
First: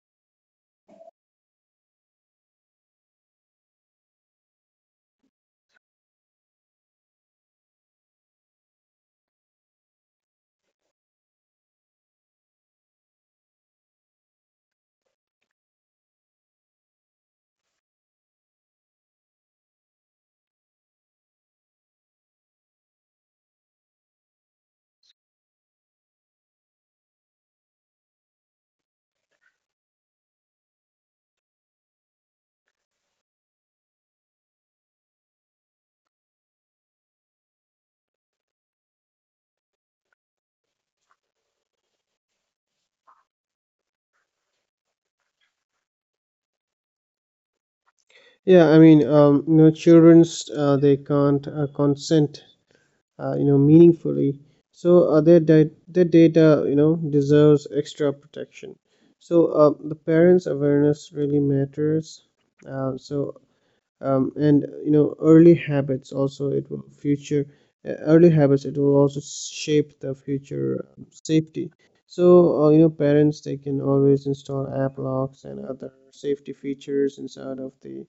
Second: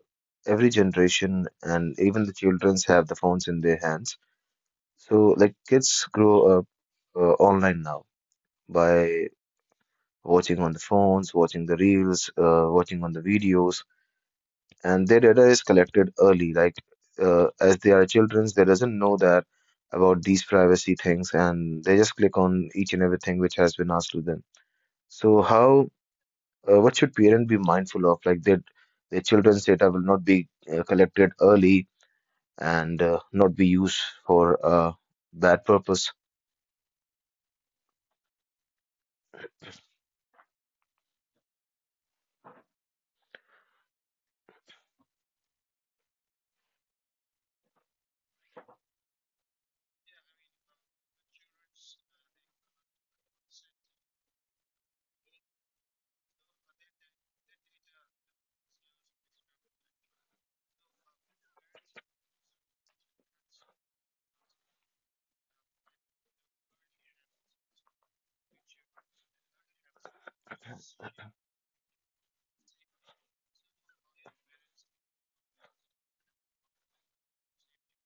[SPEAKER 1] every generation and even the childrens have the phones in their hands. So like kids grow up online now by watching on the phones, watching the reels, watching on the videos, and their data is collected early, like as they are children, they doesn't know that about these privacy things, and they just click on each and everything which has been asked to them. So how, what should parent be mindful of, like that their children's data will not be collected early, and not be used for bad purpose?
[SPEAKER 2] Childrens they can't consent, meaningfully. So their data, deserves extra protection. So the parents' awareness really matters. So and you know Early habits also, it will future early habits it will also shape the future safety. So parents, they can always install app locks and other safety features inside of the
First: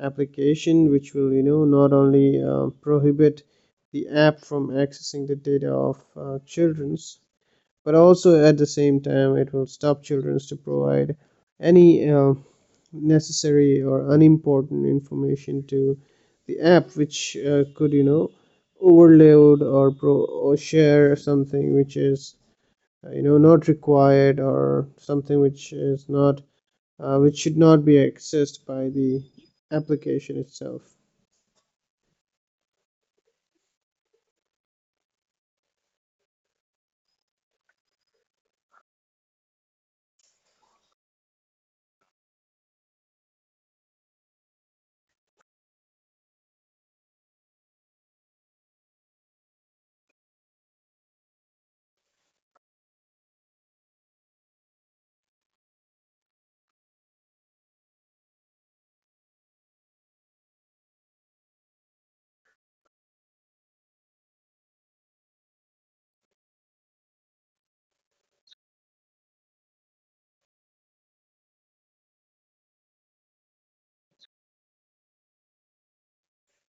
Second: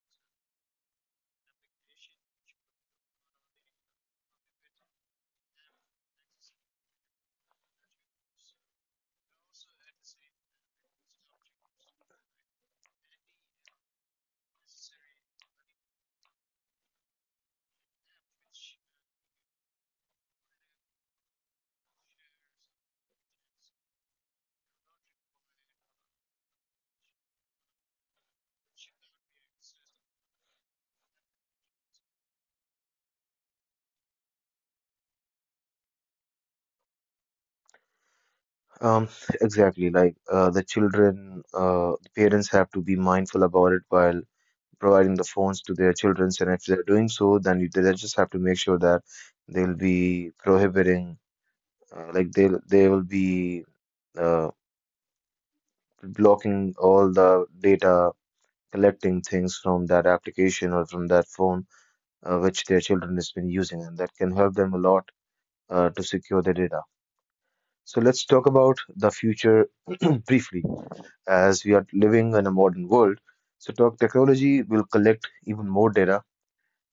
[SPEAKER 2] application which will not only prohibit the app from accessing the data of children's, but also at the same time it will stop children's to provide any necessary or unimportant information to the app, which could you know overload or share something which is not required or something which is not which should not be accessed by the application itself.
[SPEAKER 1] Um, exactly, like the children parents have to be mindful about it while providing the phones to their children. And if they're doing so, then you, they just have to make sure that they'll be prohibiting, like they will be uh, blocking all the data collecting things from that application or from that phone which their children has been using, and that can help them a lot to secure their data. So let's talk about the future briefly, as we are living in a modern world. So, talk technology will collect even more data,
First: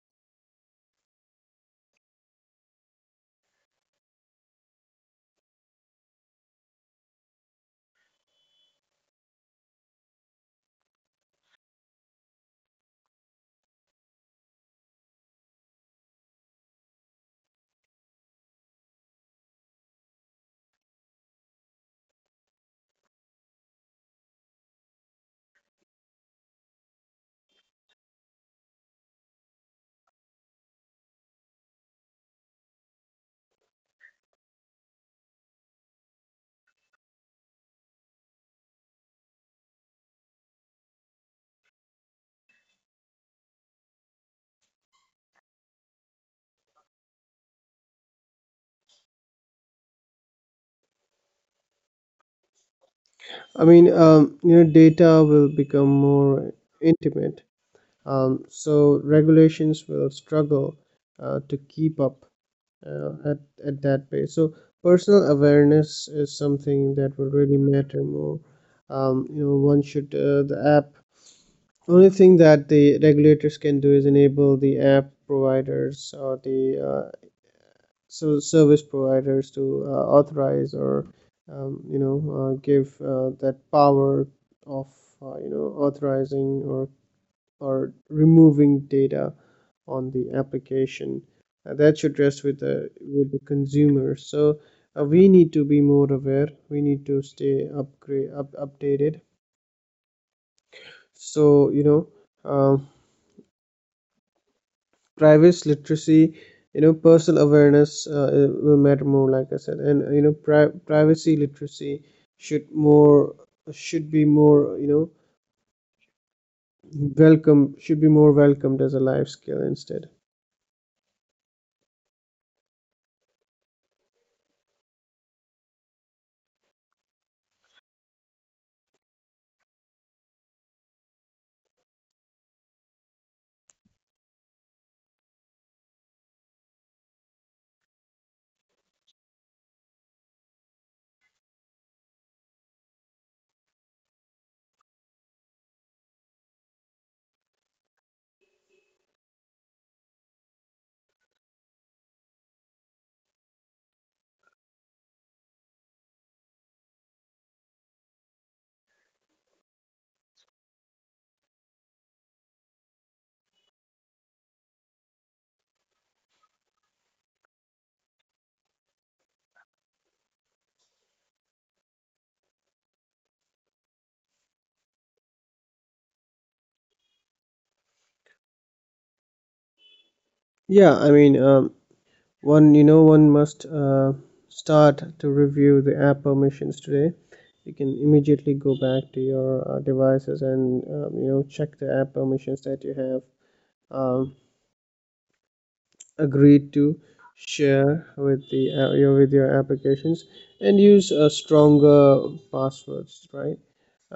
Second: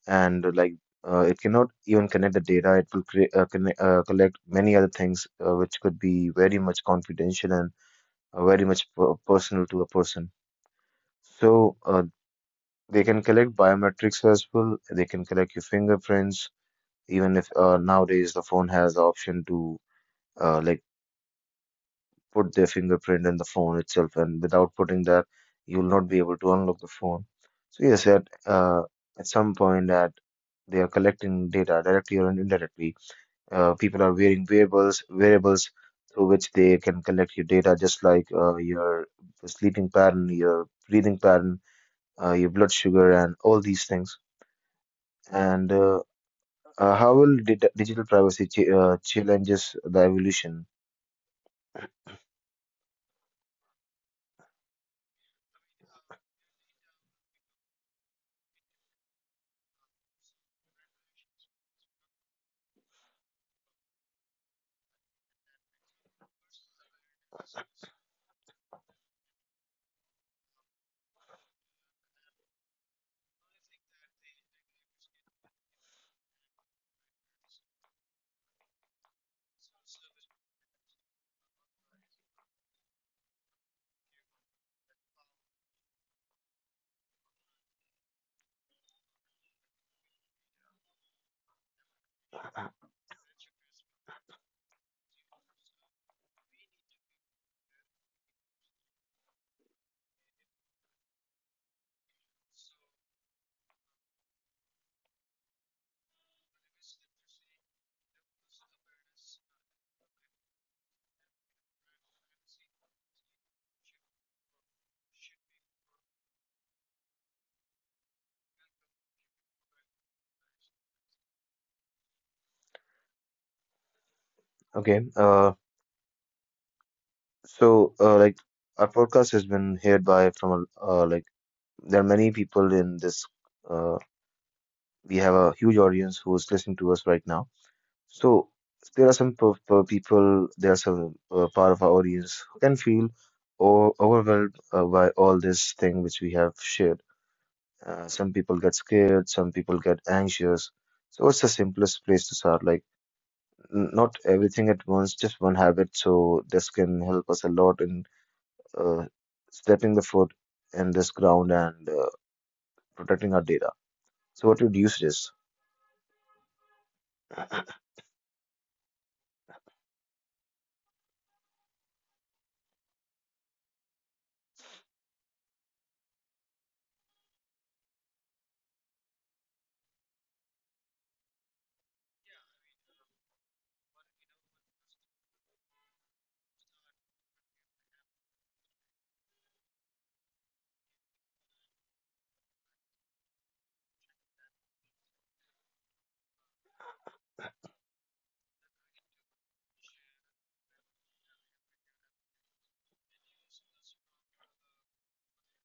[SPEAKER 1] and like it cannot even connect the data. It will create, collect many other things which could be very much confidential and very much personal to a person. So they can collect biometrics as well. They can collect your fingerprints. Even if nowadays the phone has the option to, like, put their fingerprint in the phone itself, and without putting that, you will not be able to unlock the phone. So yes, at some point that they are collecting data directly or indirectly. People are wearing wearables through which they can collect your data, just like your sleeping pattern, your breathing pattern, your blood sugar, and all these things. And how will data, digital privacy ch challenges the evolution?
[SPEAKER 2] Data will become more intimate, so regulations will struggle to keep up uh, at, at that pace. So personal awareness is something that will really matter more. One should the app. Only thing that the regulators can do is enable the app providers or the service providers to authorize or give that power of authorizing or removing data on the application, that should rest with the consumer. So we need to be more aware, we need to stay updated. So um, privacy literacy, personal awareness will matter more, like I said, and privacy literacy should more should be more, welcome, should be more welcomed as a life skill instead.
[SPEAKER 1] Okay, so our podcast has been heard by from a- like there are many people in this. Uh, we have a huge audience who is listening to us right now. So there are some people, there are some part of our audience who can feel overwhelmed by all this thing which we have shared. Some people get scared, some people get anxious. So what's the simplest place to start? Like not everything at once, just one habit. So this can help us a lot in uh, stepping the foot in this ground and protecting our data. So what would you suggest?
[SPEAKER 2] yeah i mean um, One, one must start to review the app permissions today. You can immediately go back to your devices and check the app permissions that you have um, agreed to share with the your with your applications, and use stronger passwords, right?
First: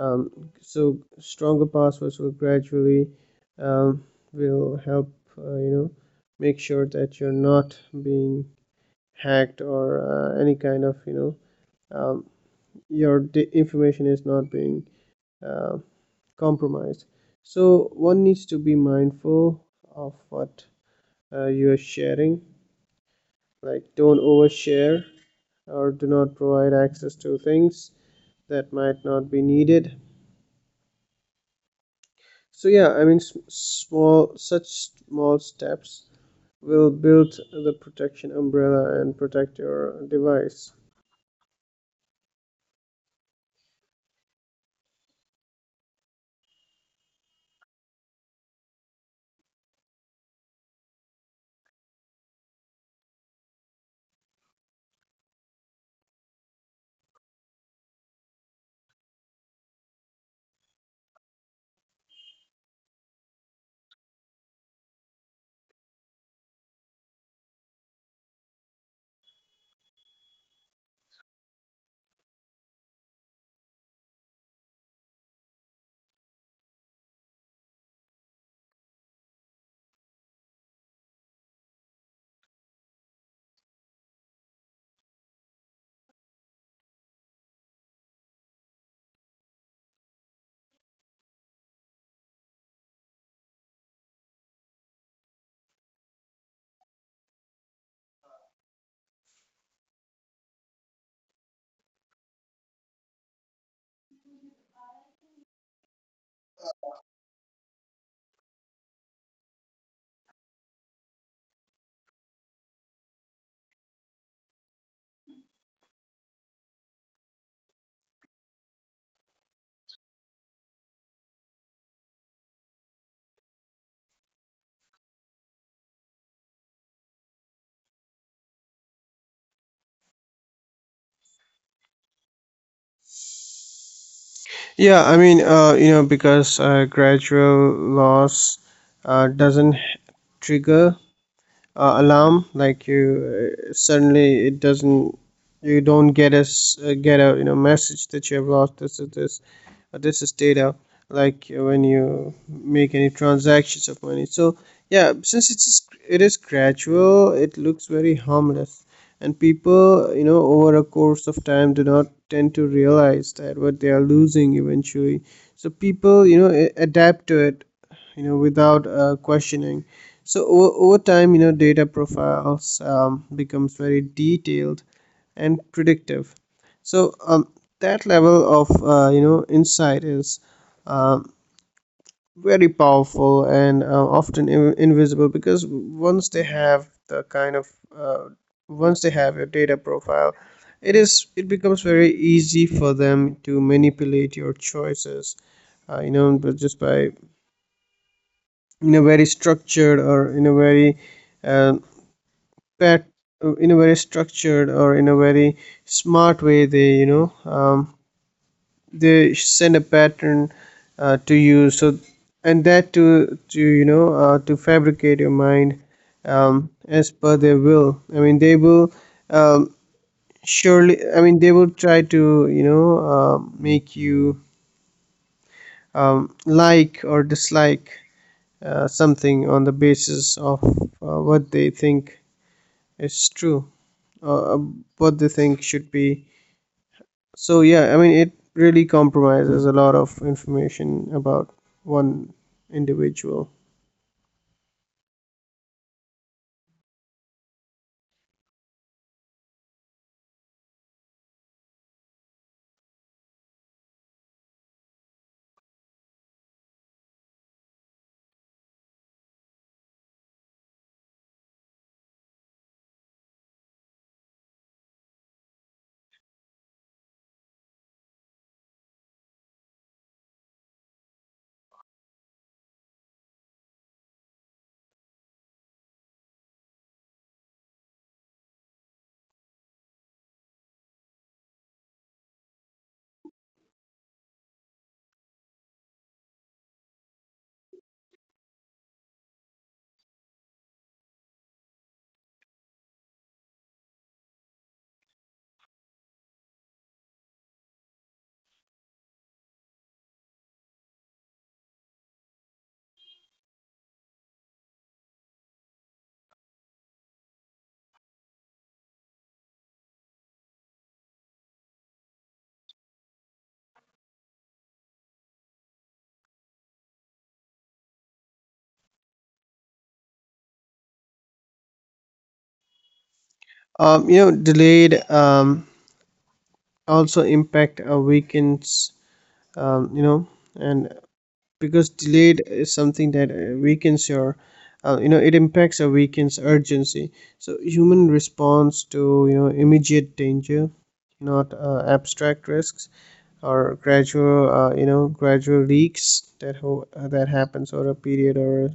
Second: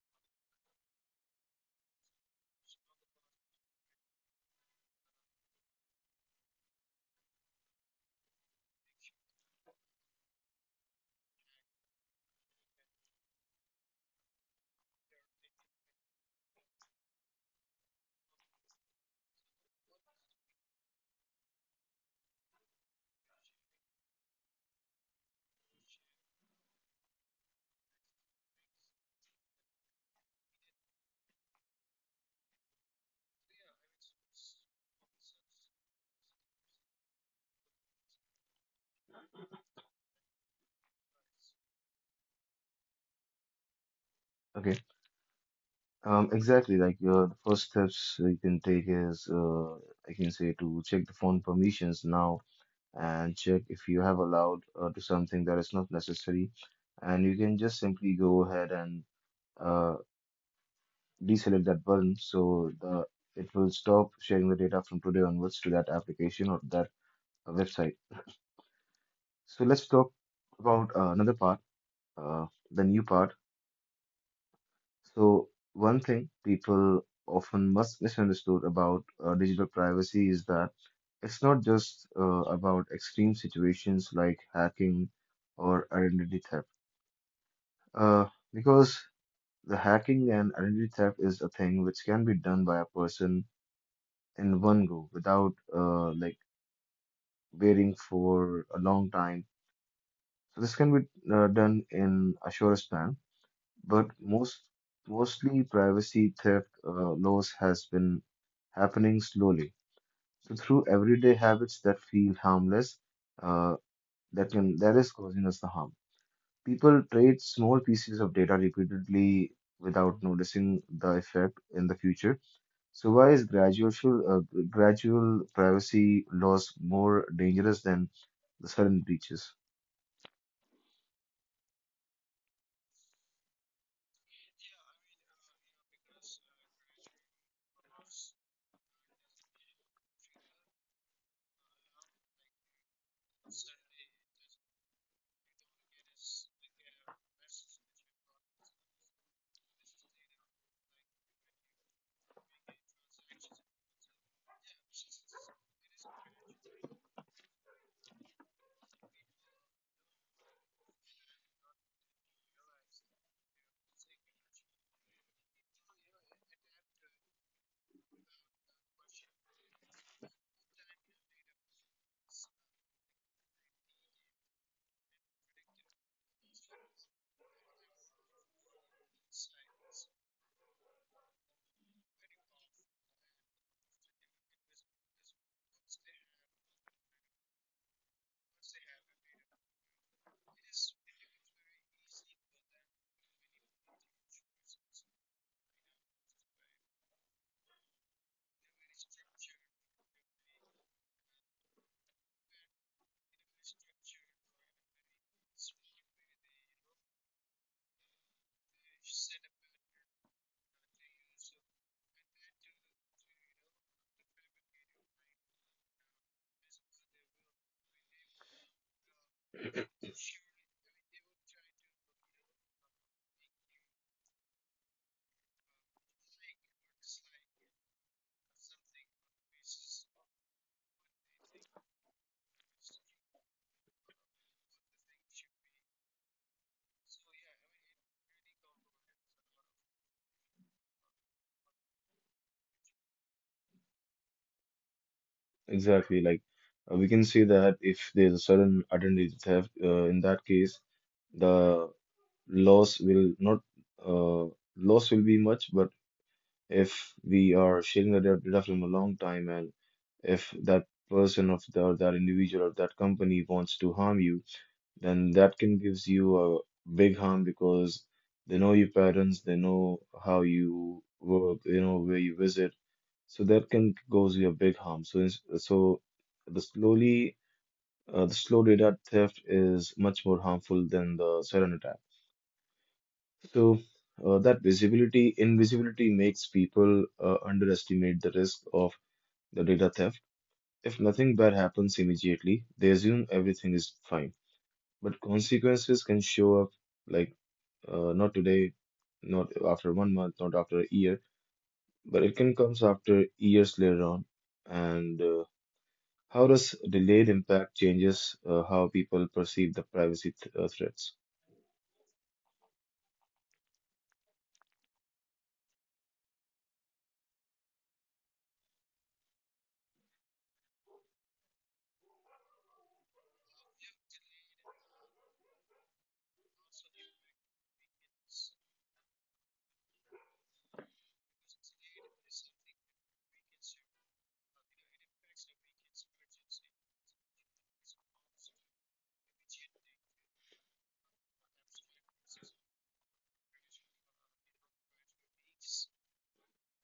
[SPEAKER 2] um, so stronger passwords will gradually um, will help uh, you know make sure that you're not being hacked or any kind of know um, your information is not being uh, compromised. So one needs to be mindful of what you are sharing, like don't overshare or do not provide access to things that might not be needed. So yeah, I mean, small steps will build the protection umbrella and protect your device.
[SPEAKER 1] Okay. Exactly. Like the first steps you can take is, I can say, to check the phone permissions now and check if you have allowed to something that is not necessary. And you can just simply go ahead and uh, deselect that button so the it will stop sharing the data from today onwards to that application or that website. So let's talk about another part, uh, the new part. So one thing people often must misunderstood about digital privacy is that it's not just about extreme situations like hacking or identity theft. Uh, because the hacking and identity theft is a thing which can be done by a person in one go without waiting for a long time. So this can be done in a short span, but mostly privacy theft laws has been happening slowly. So through everyday habits that feel harmless, uh, that can that is causing us the harm. People trade small pieces of data repeatedly without noticing the effect in the future. So why is uh, gradual privacy loss more dangerous than the sudden breaches?
[SPEAKER 2] Because gradual loss doesn't trigger alarm, like you suddenly it doesn't, you don't get a, message that you have lost this or this, this is data, like when you make any transactions of money. So yeah, since it is gradual, it looks very harmless, and people, over a course of time, do not tend to realize that what they are losing eventually. So people, adapt to it, without questioning. So over time, data profiles becomes very detailed and predictive. So that level of insight is um, very powerful and often invisible, because once they have the kind of uh, once they have your data profile, it becomes very easy for them to manipulate your choices, but just by in a very structured or in a very um that in a very structured or in a very smart way, they, they send a pattern to you. So, and that to, to fabricate your mind as per their will. I mean, they will um, surely, I mean, they will try to, make you like or dislike something on the basis of what they think is true, uh, what they think should be. So yeah, I mean, it really compromises a lot of information about one individual.
[SPEAKER 1] Exactly, like we can say that if there's a sudden identity theft, in that case, the loss will not uh, loss will be much, but if we are sharing the data from a long time and if that person of the, or that individual or that company wants to harm you, then that can gives you a big harm because they know your patterns, they know how you work, you know where you visit, so that can cause you a big harm. So so the slowly the slow data theft is much more harmful than the sudden attack. So that visibility invisibility makes people underestimate the risk of the data theft. If nothing bad happens immediately, they assume everything is fine. But consequences can show up like not today, not after one month, not after a year, but it can comes after years later on. And how does delayed impact changes how people perceive the privacy th threats?
[SPEAKER 2] Delayed also impact our weekends. You know, and Because delayed is something that weakens your, it impacts a weakens urgency. So human response to, immediate danger, not abstract risks or gradual, gradual leaks that that happens over a period or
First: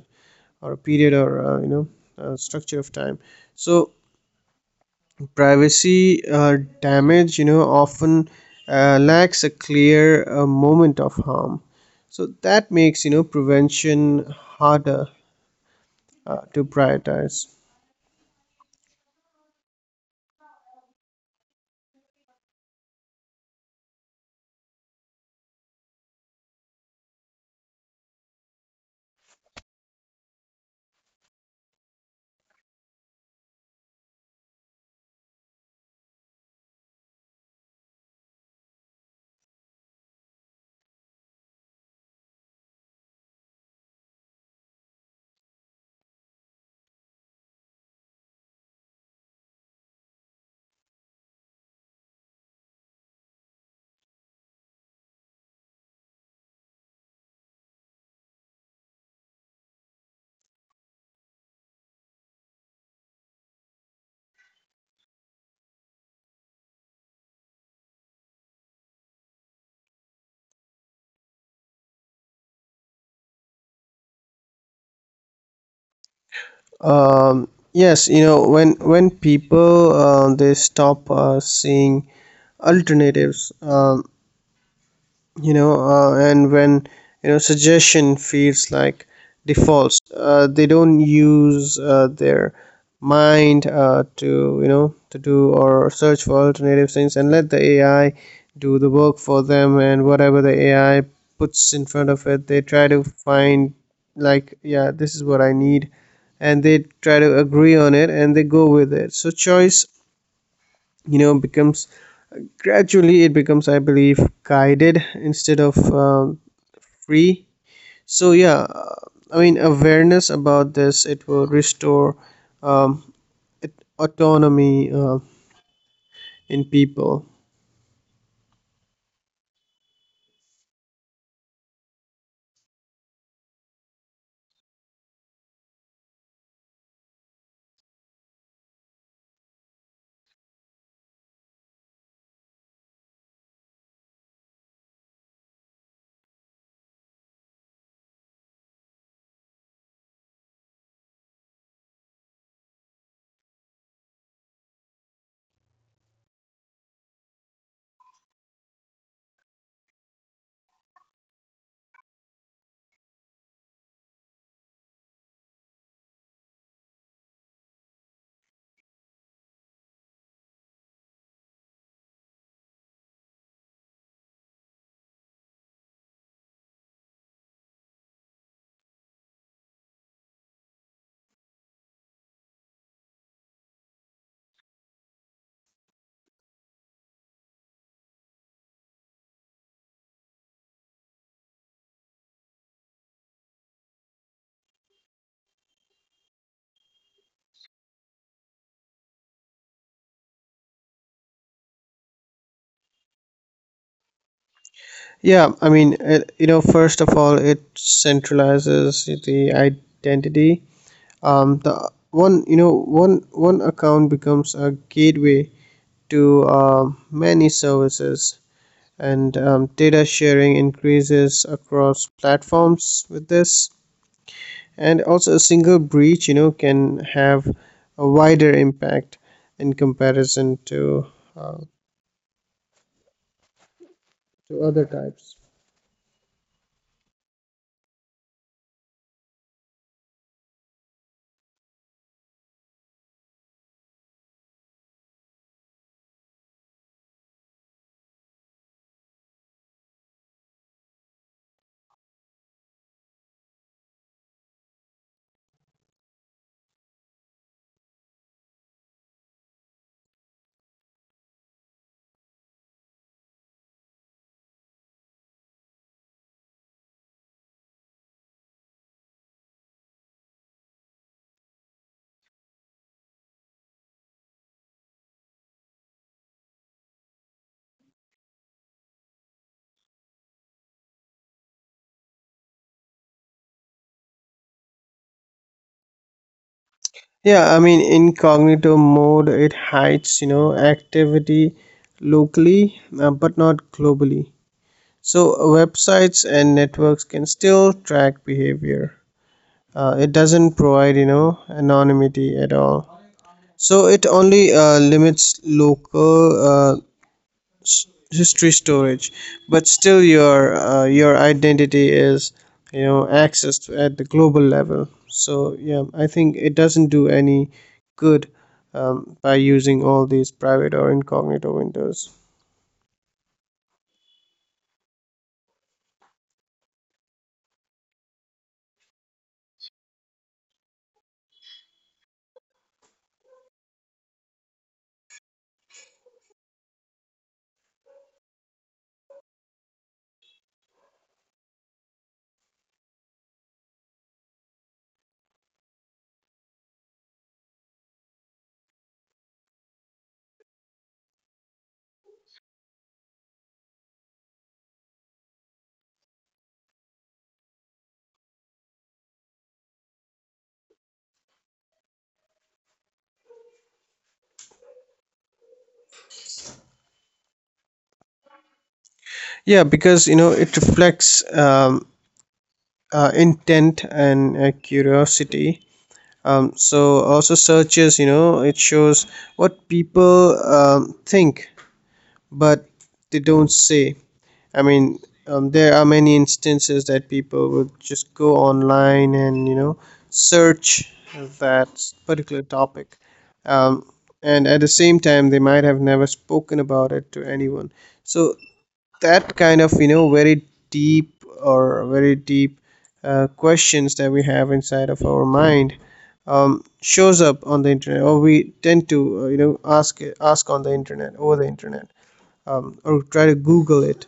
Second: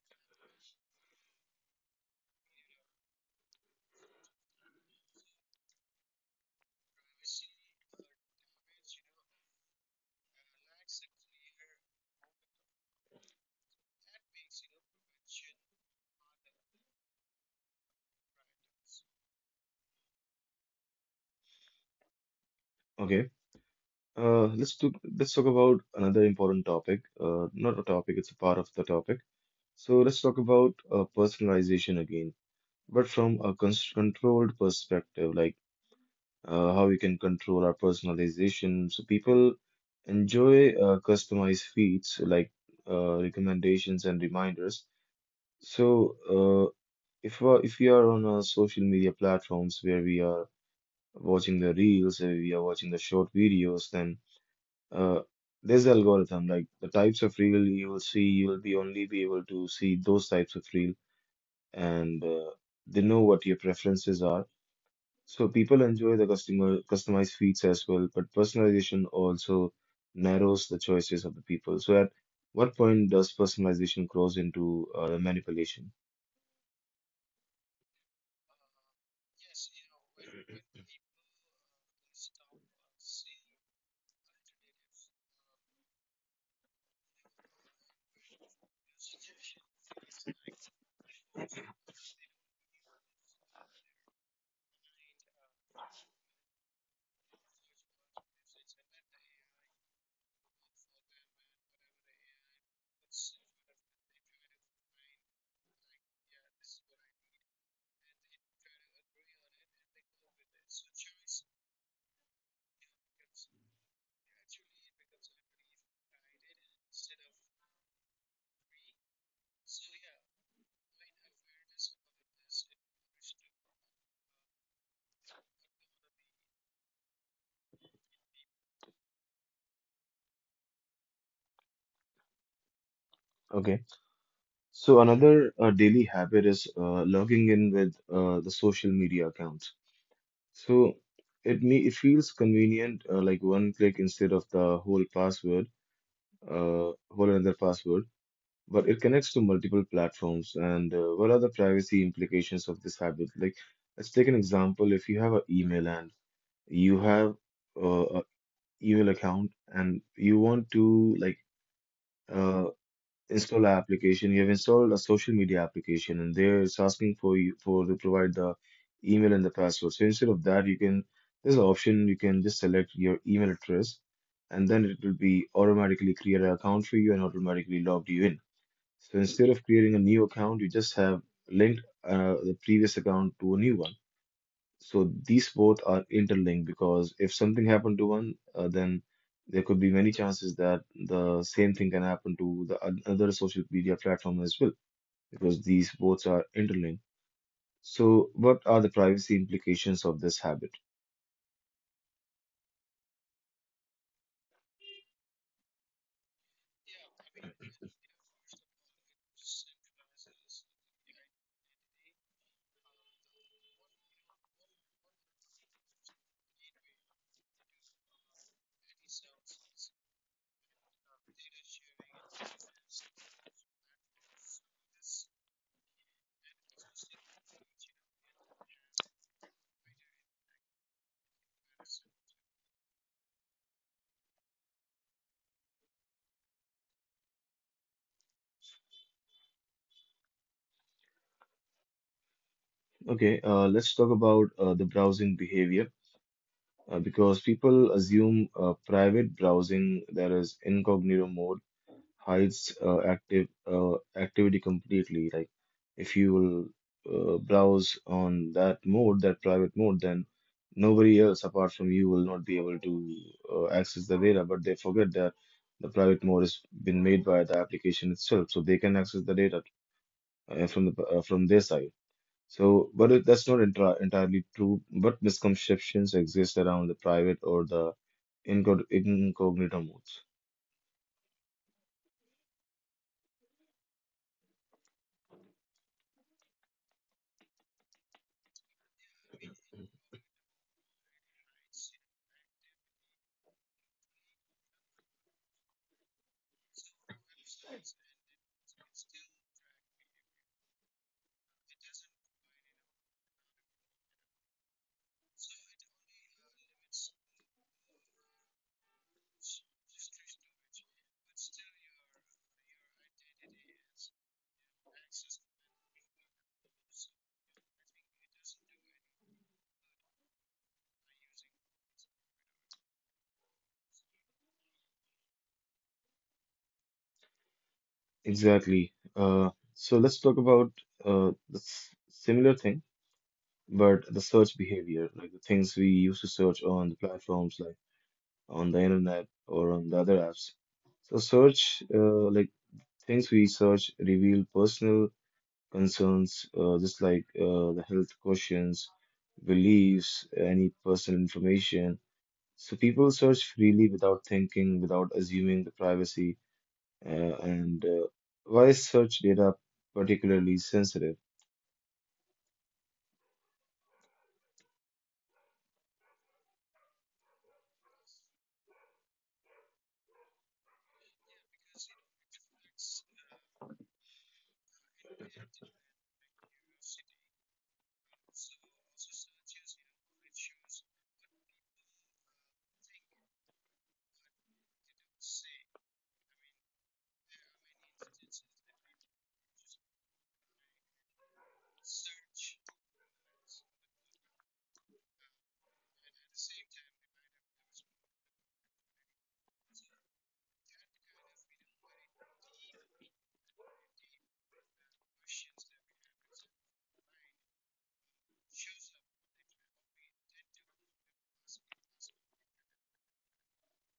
[SPEAKER 2] or a period or uh, you know structure of time. So privacy damage, often lacks a clear moment of harm. So that makes, prevention harder to prioritize.
[SPEAKER 1] Okay, let's talk about another important topic. Not a topic, it's a part of the topic. So let's talk about personalization again, but from a controlled perspective, like how we can control our personalization. So people enjoy customized feeds like recommendations and reminders. So if we are on our social media platforms where we are watching the reels, where we are watching the short videos, then uh, there's the algorithm like the types of reel you will see. You will be only be able to see those types of reel and they know what your preferences are. So people enjoy the customer customized feeds as well, but personalization also narrows the choices of the people. So at what point does personalization cross into manipulation?
[SPEAKER 2] Yes, when people they stop seeing alternatives, and when, suggestion feels like defaults, they don't use their mind to, to do or search for alternative things and let the AI do the work for them, and whatever the AI puts in front of it, they try to find, like, yeah, this is what I need, and they try to agree on it and they go with it. So choice, becomes gradually, it becomes, I believe, guided instead of free. So yeah, I mean, awareness about this, it will restore um, it, autonomy in people.
[SPEAKER 1] Okay. So another daily habit is logging in with the social media accounts. So it feels convenient, like one click instead of the whole password, whole another password, but it connects to multiple platforms. And what are the privacy implications of this habit? Like, let's take an example. If you have an email and you have a email account and you want to uh, install an application, you have installed a social media application, and there it's asking for you for to provide the email and the password. So instead of that, you can there's an option you can just select your email address. And then it will be automatically create an account for you and automatically logged you in. So instead of creating a new account, you just have linked the previous account to a new one. So these both are interlinked because if something happened to one, then there could be many chances that the same thing can happen to the other social media platform as well because these both are interlinked. So what are the privacy implications of this habit?
[SPEAKER 2] It, first of all, it centralizes the identity, the one, one account becomes a gateway to many services, and data sharing increases across platforms with this, and also a single breach, can have a wider impact in comparison uh, to other types.
[SPEAKER 1] Okay, let's talk about the browsing behavior because people assume private browsing, that is incognito mode, hides active activity completely. Like if you will browse on that mode, that private mode, then nobody else apart from you will not be able to access the data. But they forget that the private mode has been made by the application itself, so they can access the data from their side. So, but it, that's not entirely true. But misconceptions exist around the private or the incognito modes.
[SPEAKER 2] Incognito mode, it hides, activity locally, but not globally. So websites and networks can still track behavior. It doesn't provide, anonymity at all. So it only limits local uh, s- history storage, but still your identity is, accessed at the global level. So yeah, I think it doesn't do any good by using all these private or incognito windows.
[SPEAKER 1] Exactly. So let's talk about the similar thing, but the search behavior, like the things we used to search on the platforms, like on the internet or on the other apps. So search, like things we search, reveal personal concerns, just like the health questions, beliefs, any personal information. So people search freely without thinking, without assuming the privacy uh, and why is search data particularly sensitive?
[SPEAKER 2] Yeah because it reflects um, intent and curiosity. um, so Also, searches, it shows what people think, but they don't say. I mean, there are many instances that people would just go online and, search that particular topic, um, and at the same time, they might have never spoken about it to anyone. So that kind of, very deep or very deep questions that we have inside of our mind shows up on the internet, or we tend to, ask on the internet over the internet, or try to Google it.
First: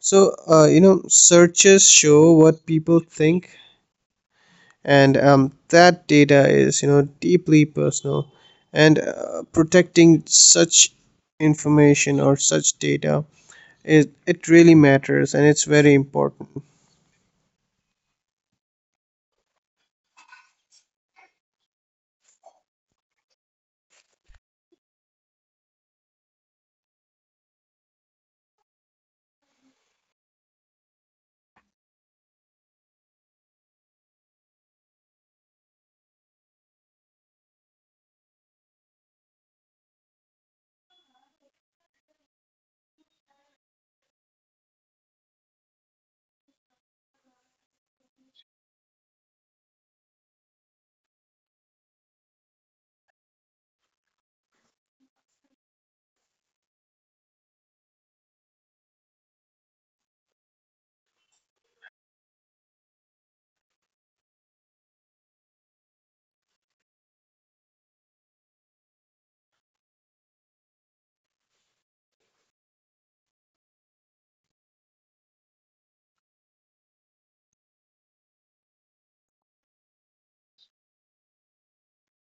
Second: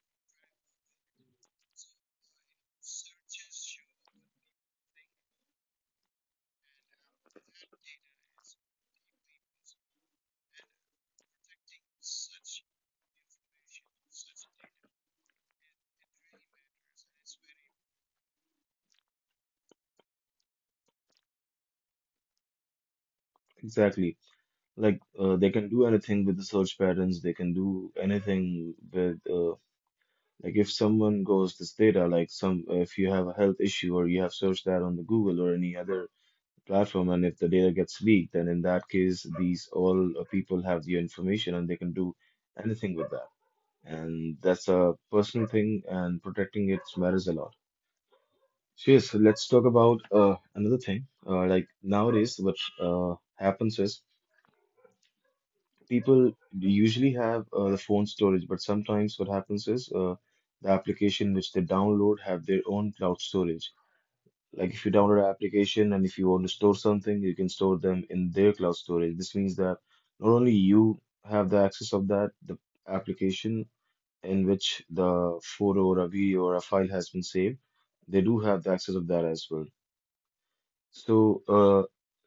[SPEAKER 2] So searches show what people think, and that data is, deeply personal, and protecting such information or such data, it really matters and it's very important.
[SPEAKER 1] Exactly. Like they can do anything with the search patterns. They can do anything with like if someone goes this data, like some if you have a health issue or you have searched that on the Google or any other platform, and if the data gets leaked, then in that case, these all people have your information and they can do anything with that. And that's a personal thing, and protecting it matters a lot. So yes, let's talk about another thing. Like nowadays, what happens is people usually have the phone storage, but sometimes what happens is the application which they download have their own cloud storage. Like if you download an application and if you want to store something, you can store them in their cloud storage. This means that not only you have the access of that, the application in which the photo or a video or a file has been saved, they do have the access of that as well. So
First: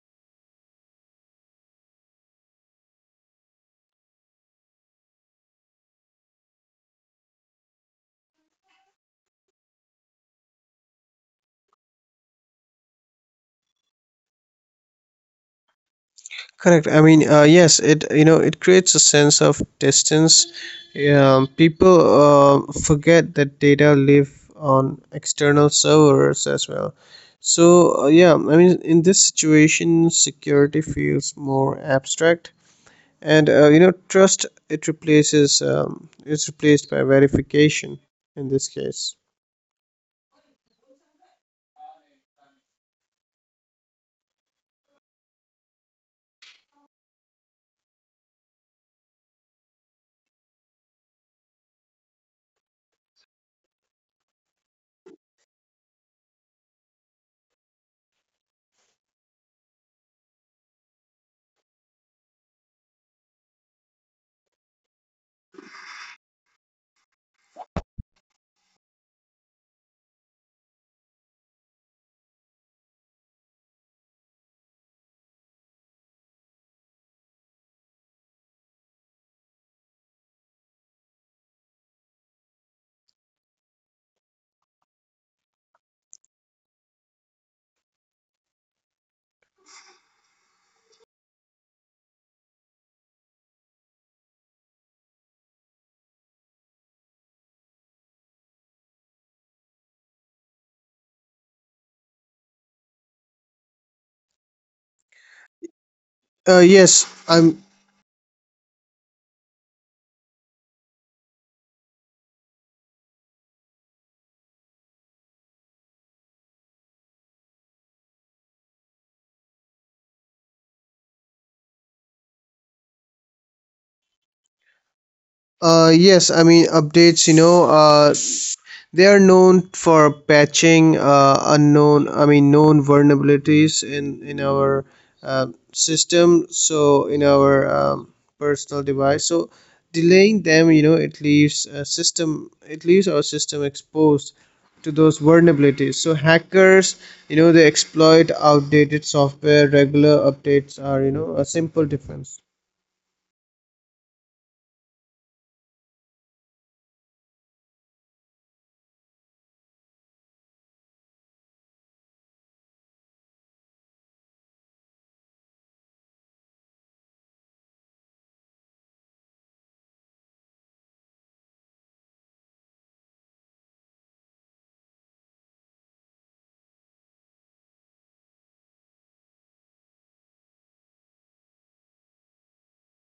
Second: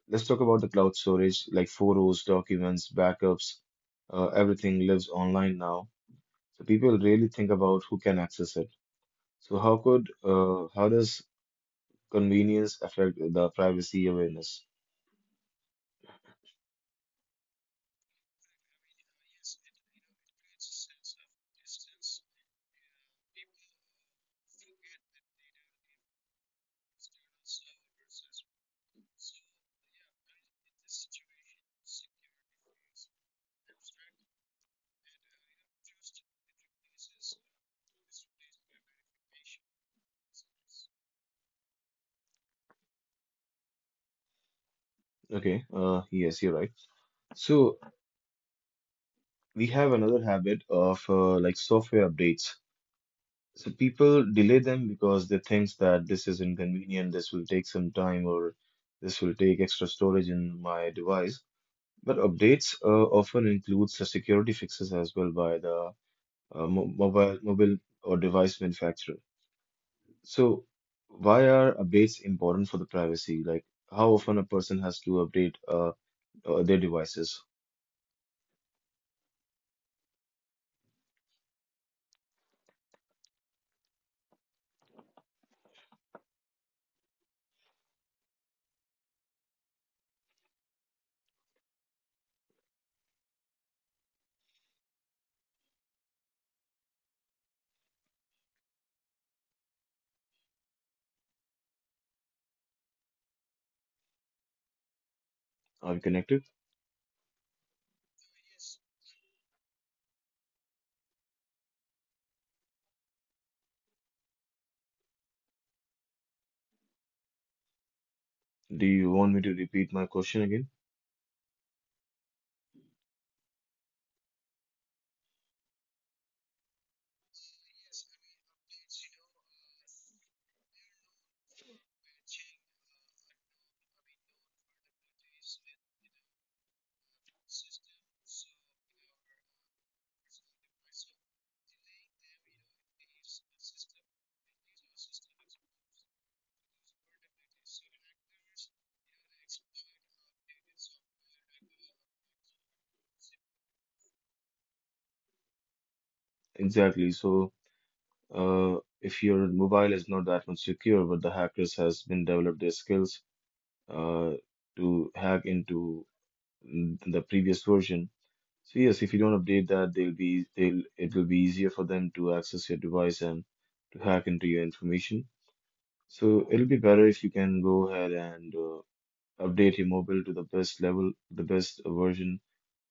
[SPEAKER 1] let's talk about the cloud storage, like photos, documents, backups, everything lives online now. So people really think about who can access it. So how does convenience affect the privacy awareness?
[SPEAKER 2] Correct. I mean, yes, it, it creates a sense of distance. People forget that data live on external servers as well. So yeah, I mean, in this situation, security feels more abstract, and trust, it replaces, it's replaced by verification in this case.
[SPEAKER 1] Okay, yes, you're right. So we have another habit of like software updates. So people delay them because they think that this is inconvenient, this will take some time, or this will take extra storage in my device. But updates often includes the security fixes as well by the mo mobile mobile or device manufacturer. So why are updates important for the privacy? Like how often a person has to update their devices? Are we connected?
[SPEAKER 2] Yes, I'm.
[SPEAKER 1] Do you want me to repeat my question again?
[SPEAKER 2] Yes, I mean, updates. They are known for patching known vulnerabilities in our uh, system. So in our personal device. So delaying them, it leaves a system. It leaves our system exposed to those vulnerabilities. So hackers, they exploit outdated software. Regular updates are, a simple difference.
[SPEAKER 1] Exactly. So uh, if your mobile is not that much secure, but the hackers has been developed their skills uh, to hack into the previous version. So yes, if you don't update that, they'll it will be easier for them to access your device and to hack into your information. So it'll be better if you can go ahead and update your mobile to the best level, the best version,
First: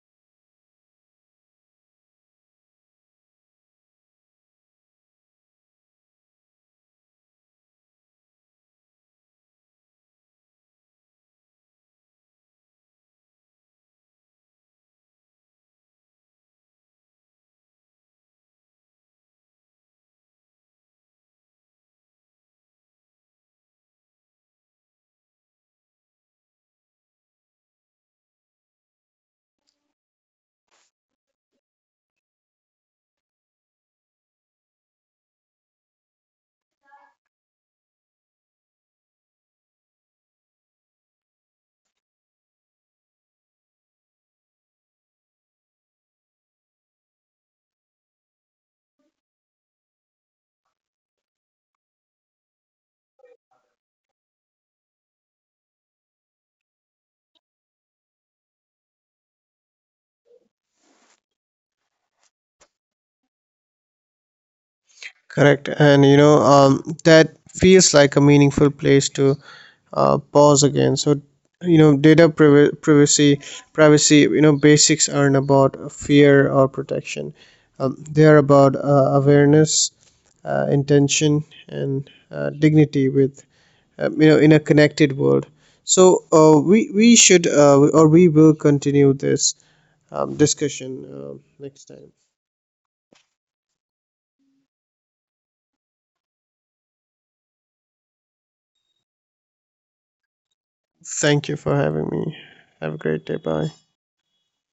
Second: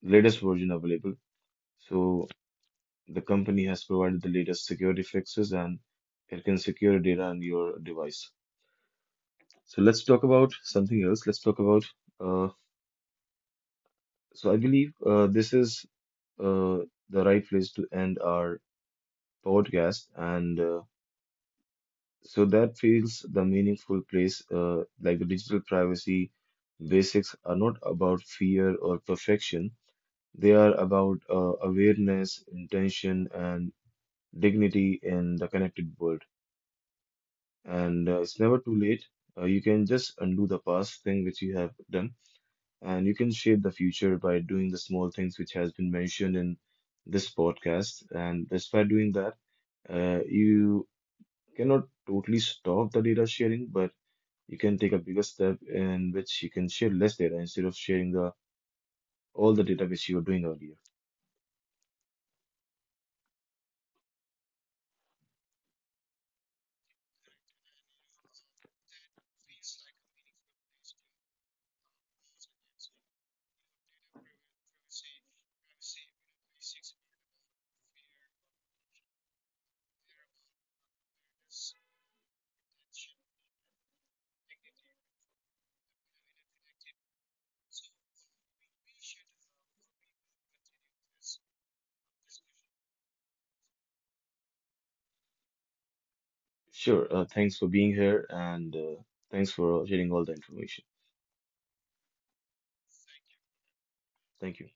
[SPEAKER 1] latest version available. So the company has provided the latest security fixes and it can secure data on your device. So let's talk about something else. Let's talk about uh, so I believe this is uh, the right place to end our podcast and. So that feels the meaningful place, like the digital privacy basics are not about fear or perfection. They are about awareness, intention, and dignity in the connected world. And it's never too late. You can just undo the past thing which you have done, and you can shape the future by doing the small things which has been mentioned in this podcast. And just by doing that, you cannot totally stop the data sharing, but you can take a bigger step in which you can share less data instead of sharing the all the data which you were doing earlier.
[SPEAKER 2] Correct. And that feels like a meaningful place to pause again. So, you know, data priv- privacy, privacy, basics aren't about fear or protection. They are about awareness, intention, and dignity in a connected world. So we should, or we will continue this discussion next time.
[SPEAKER 1] Sure. Thanks for being here and thanks for sharing all the information.
[SPEAKER 2] Thank you for having me. Have a great day. Bye.
[SPEAKER 1] Thank you.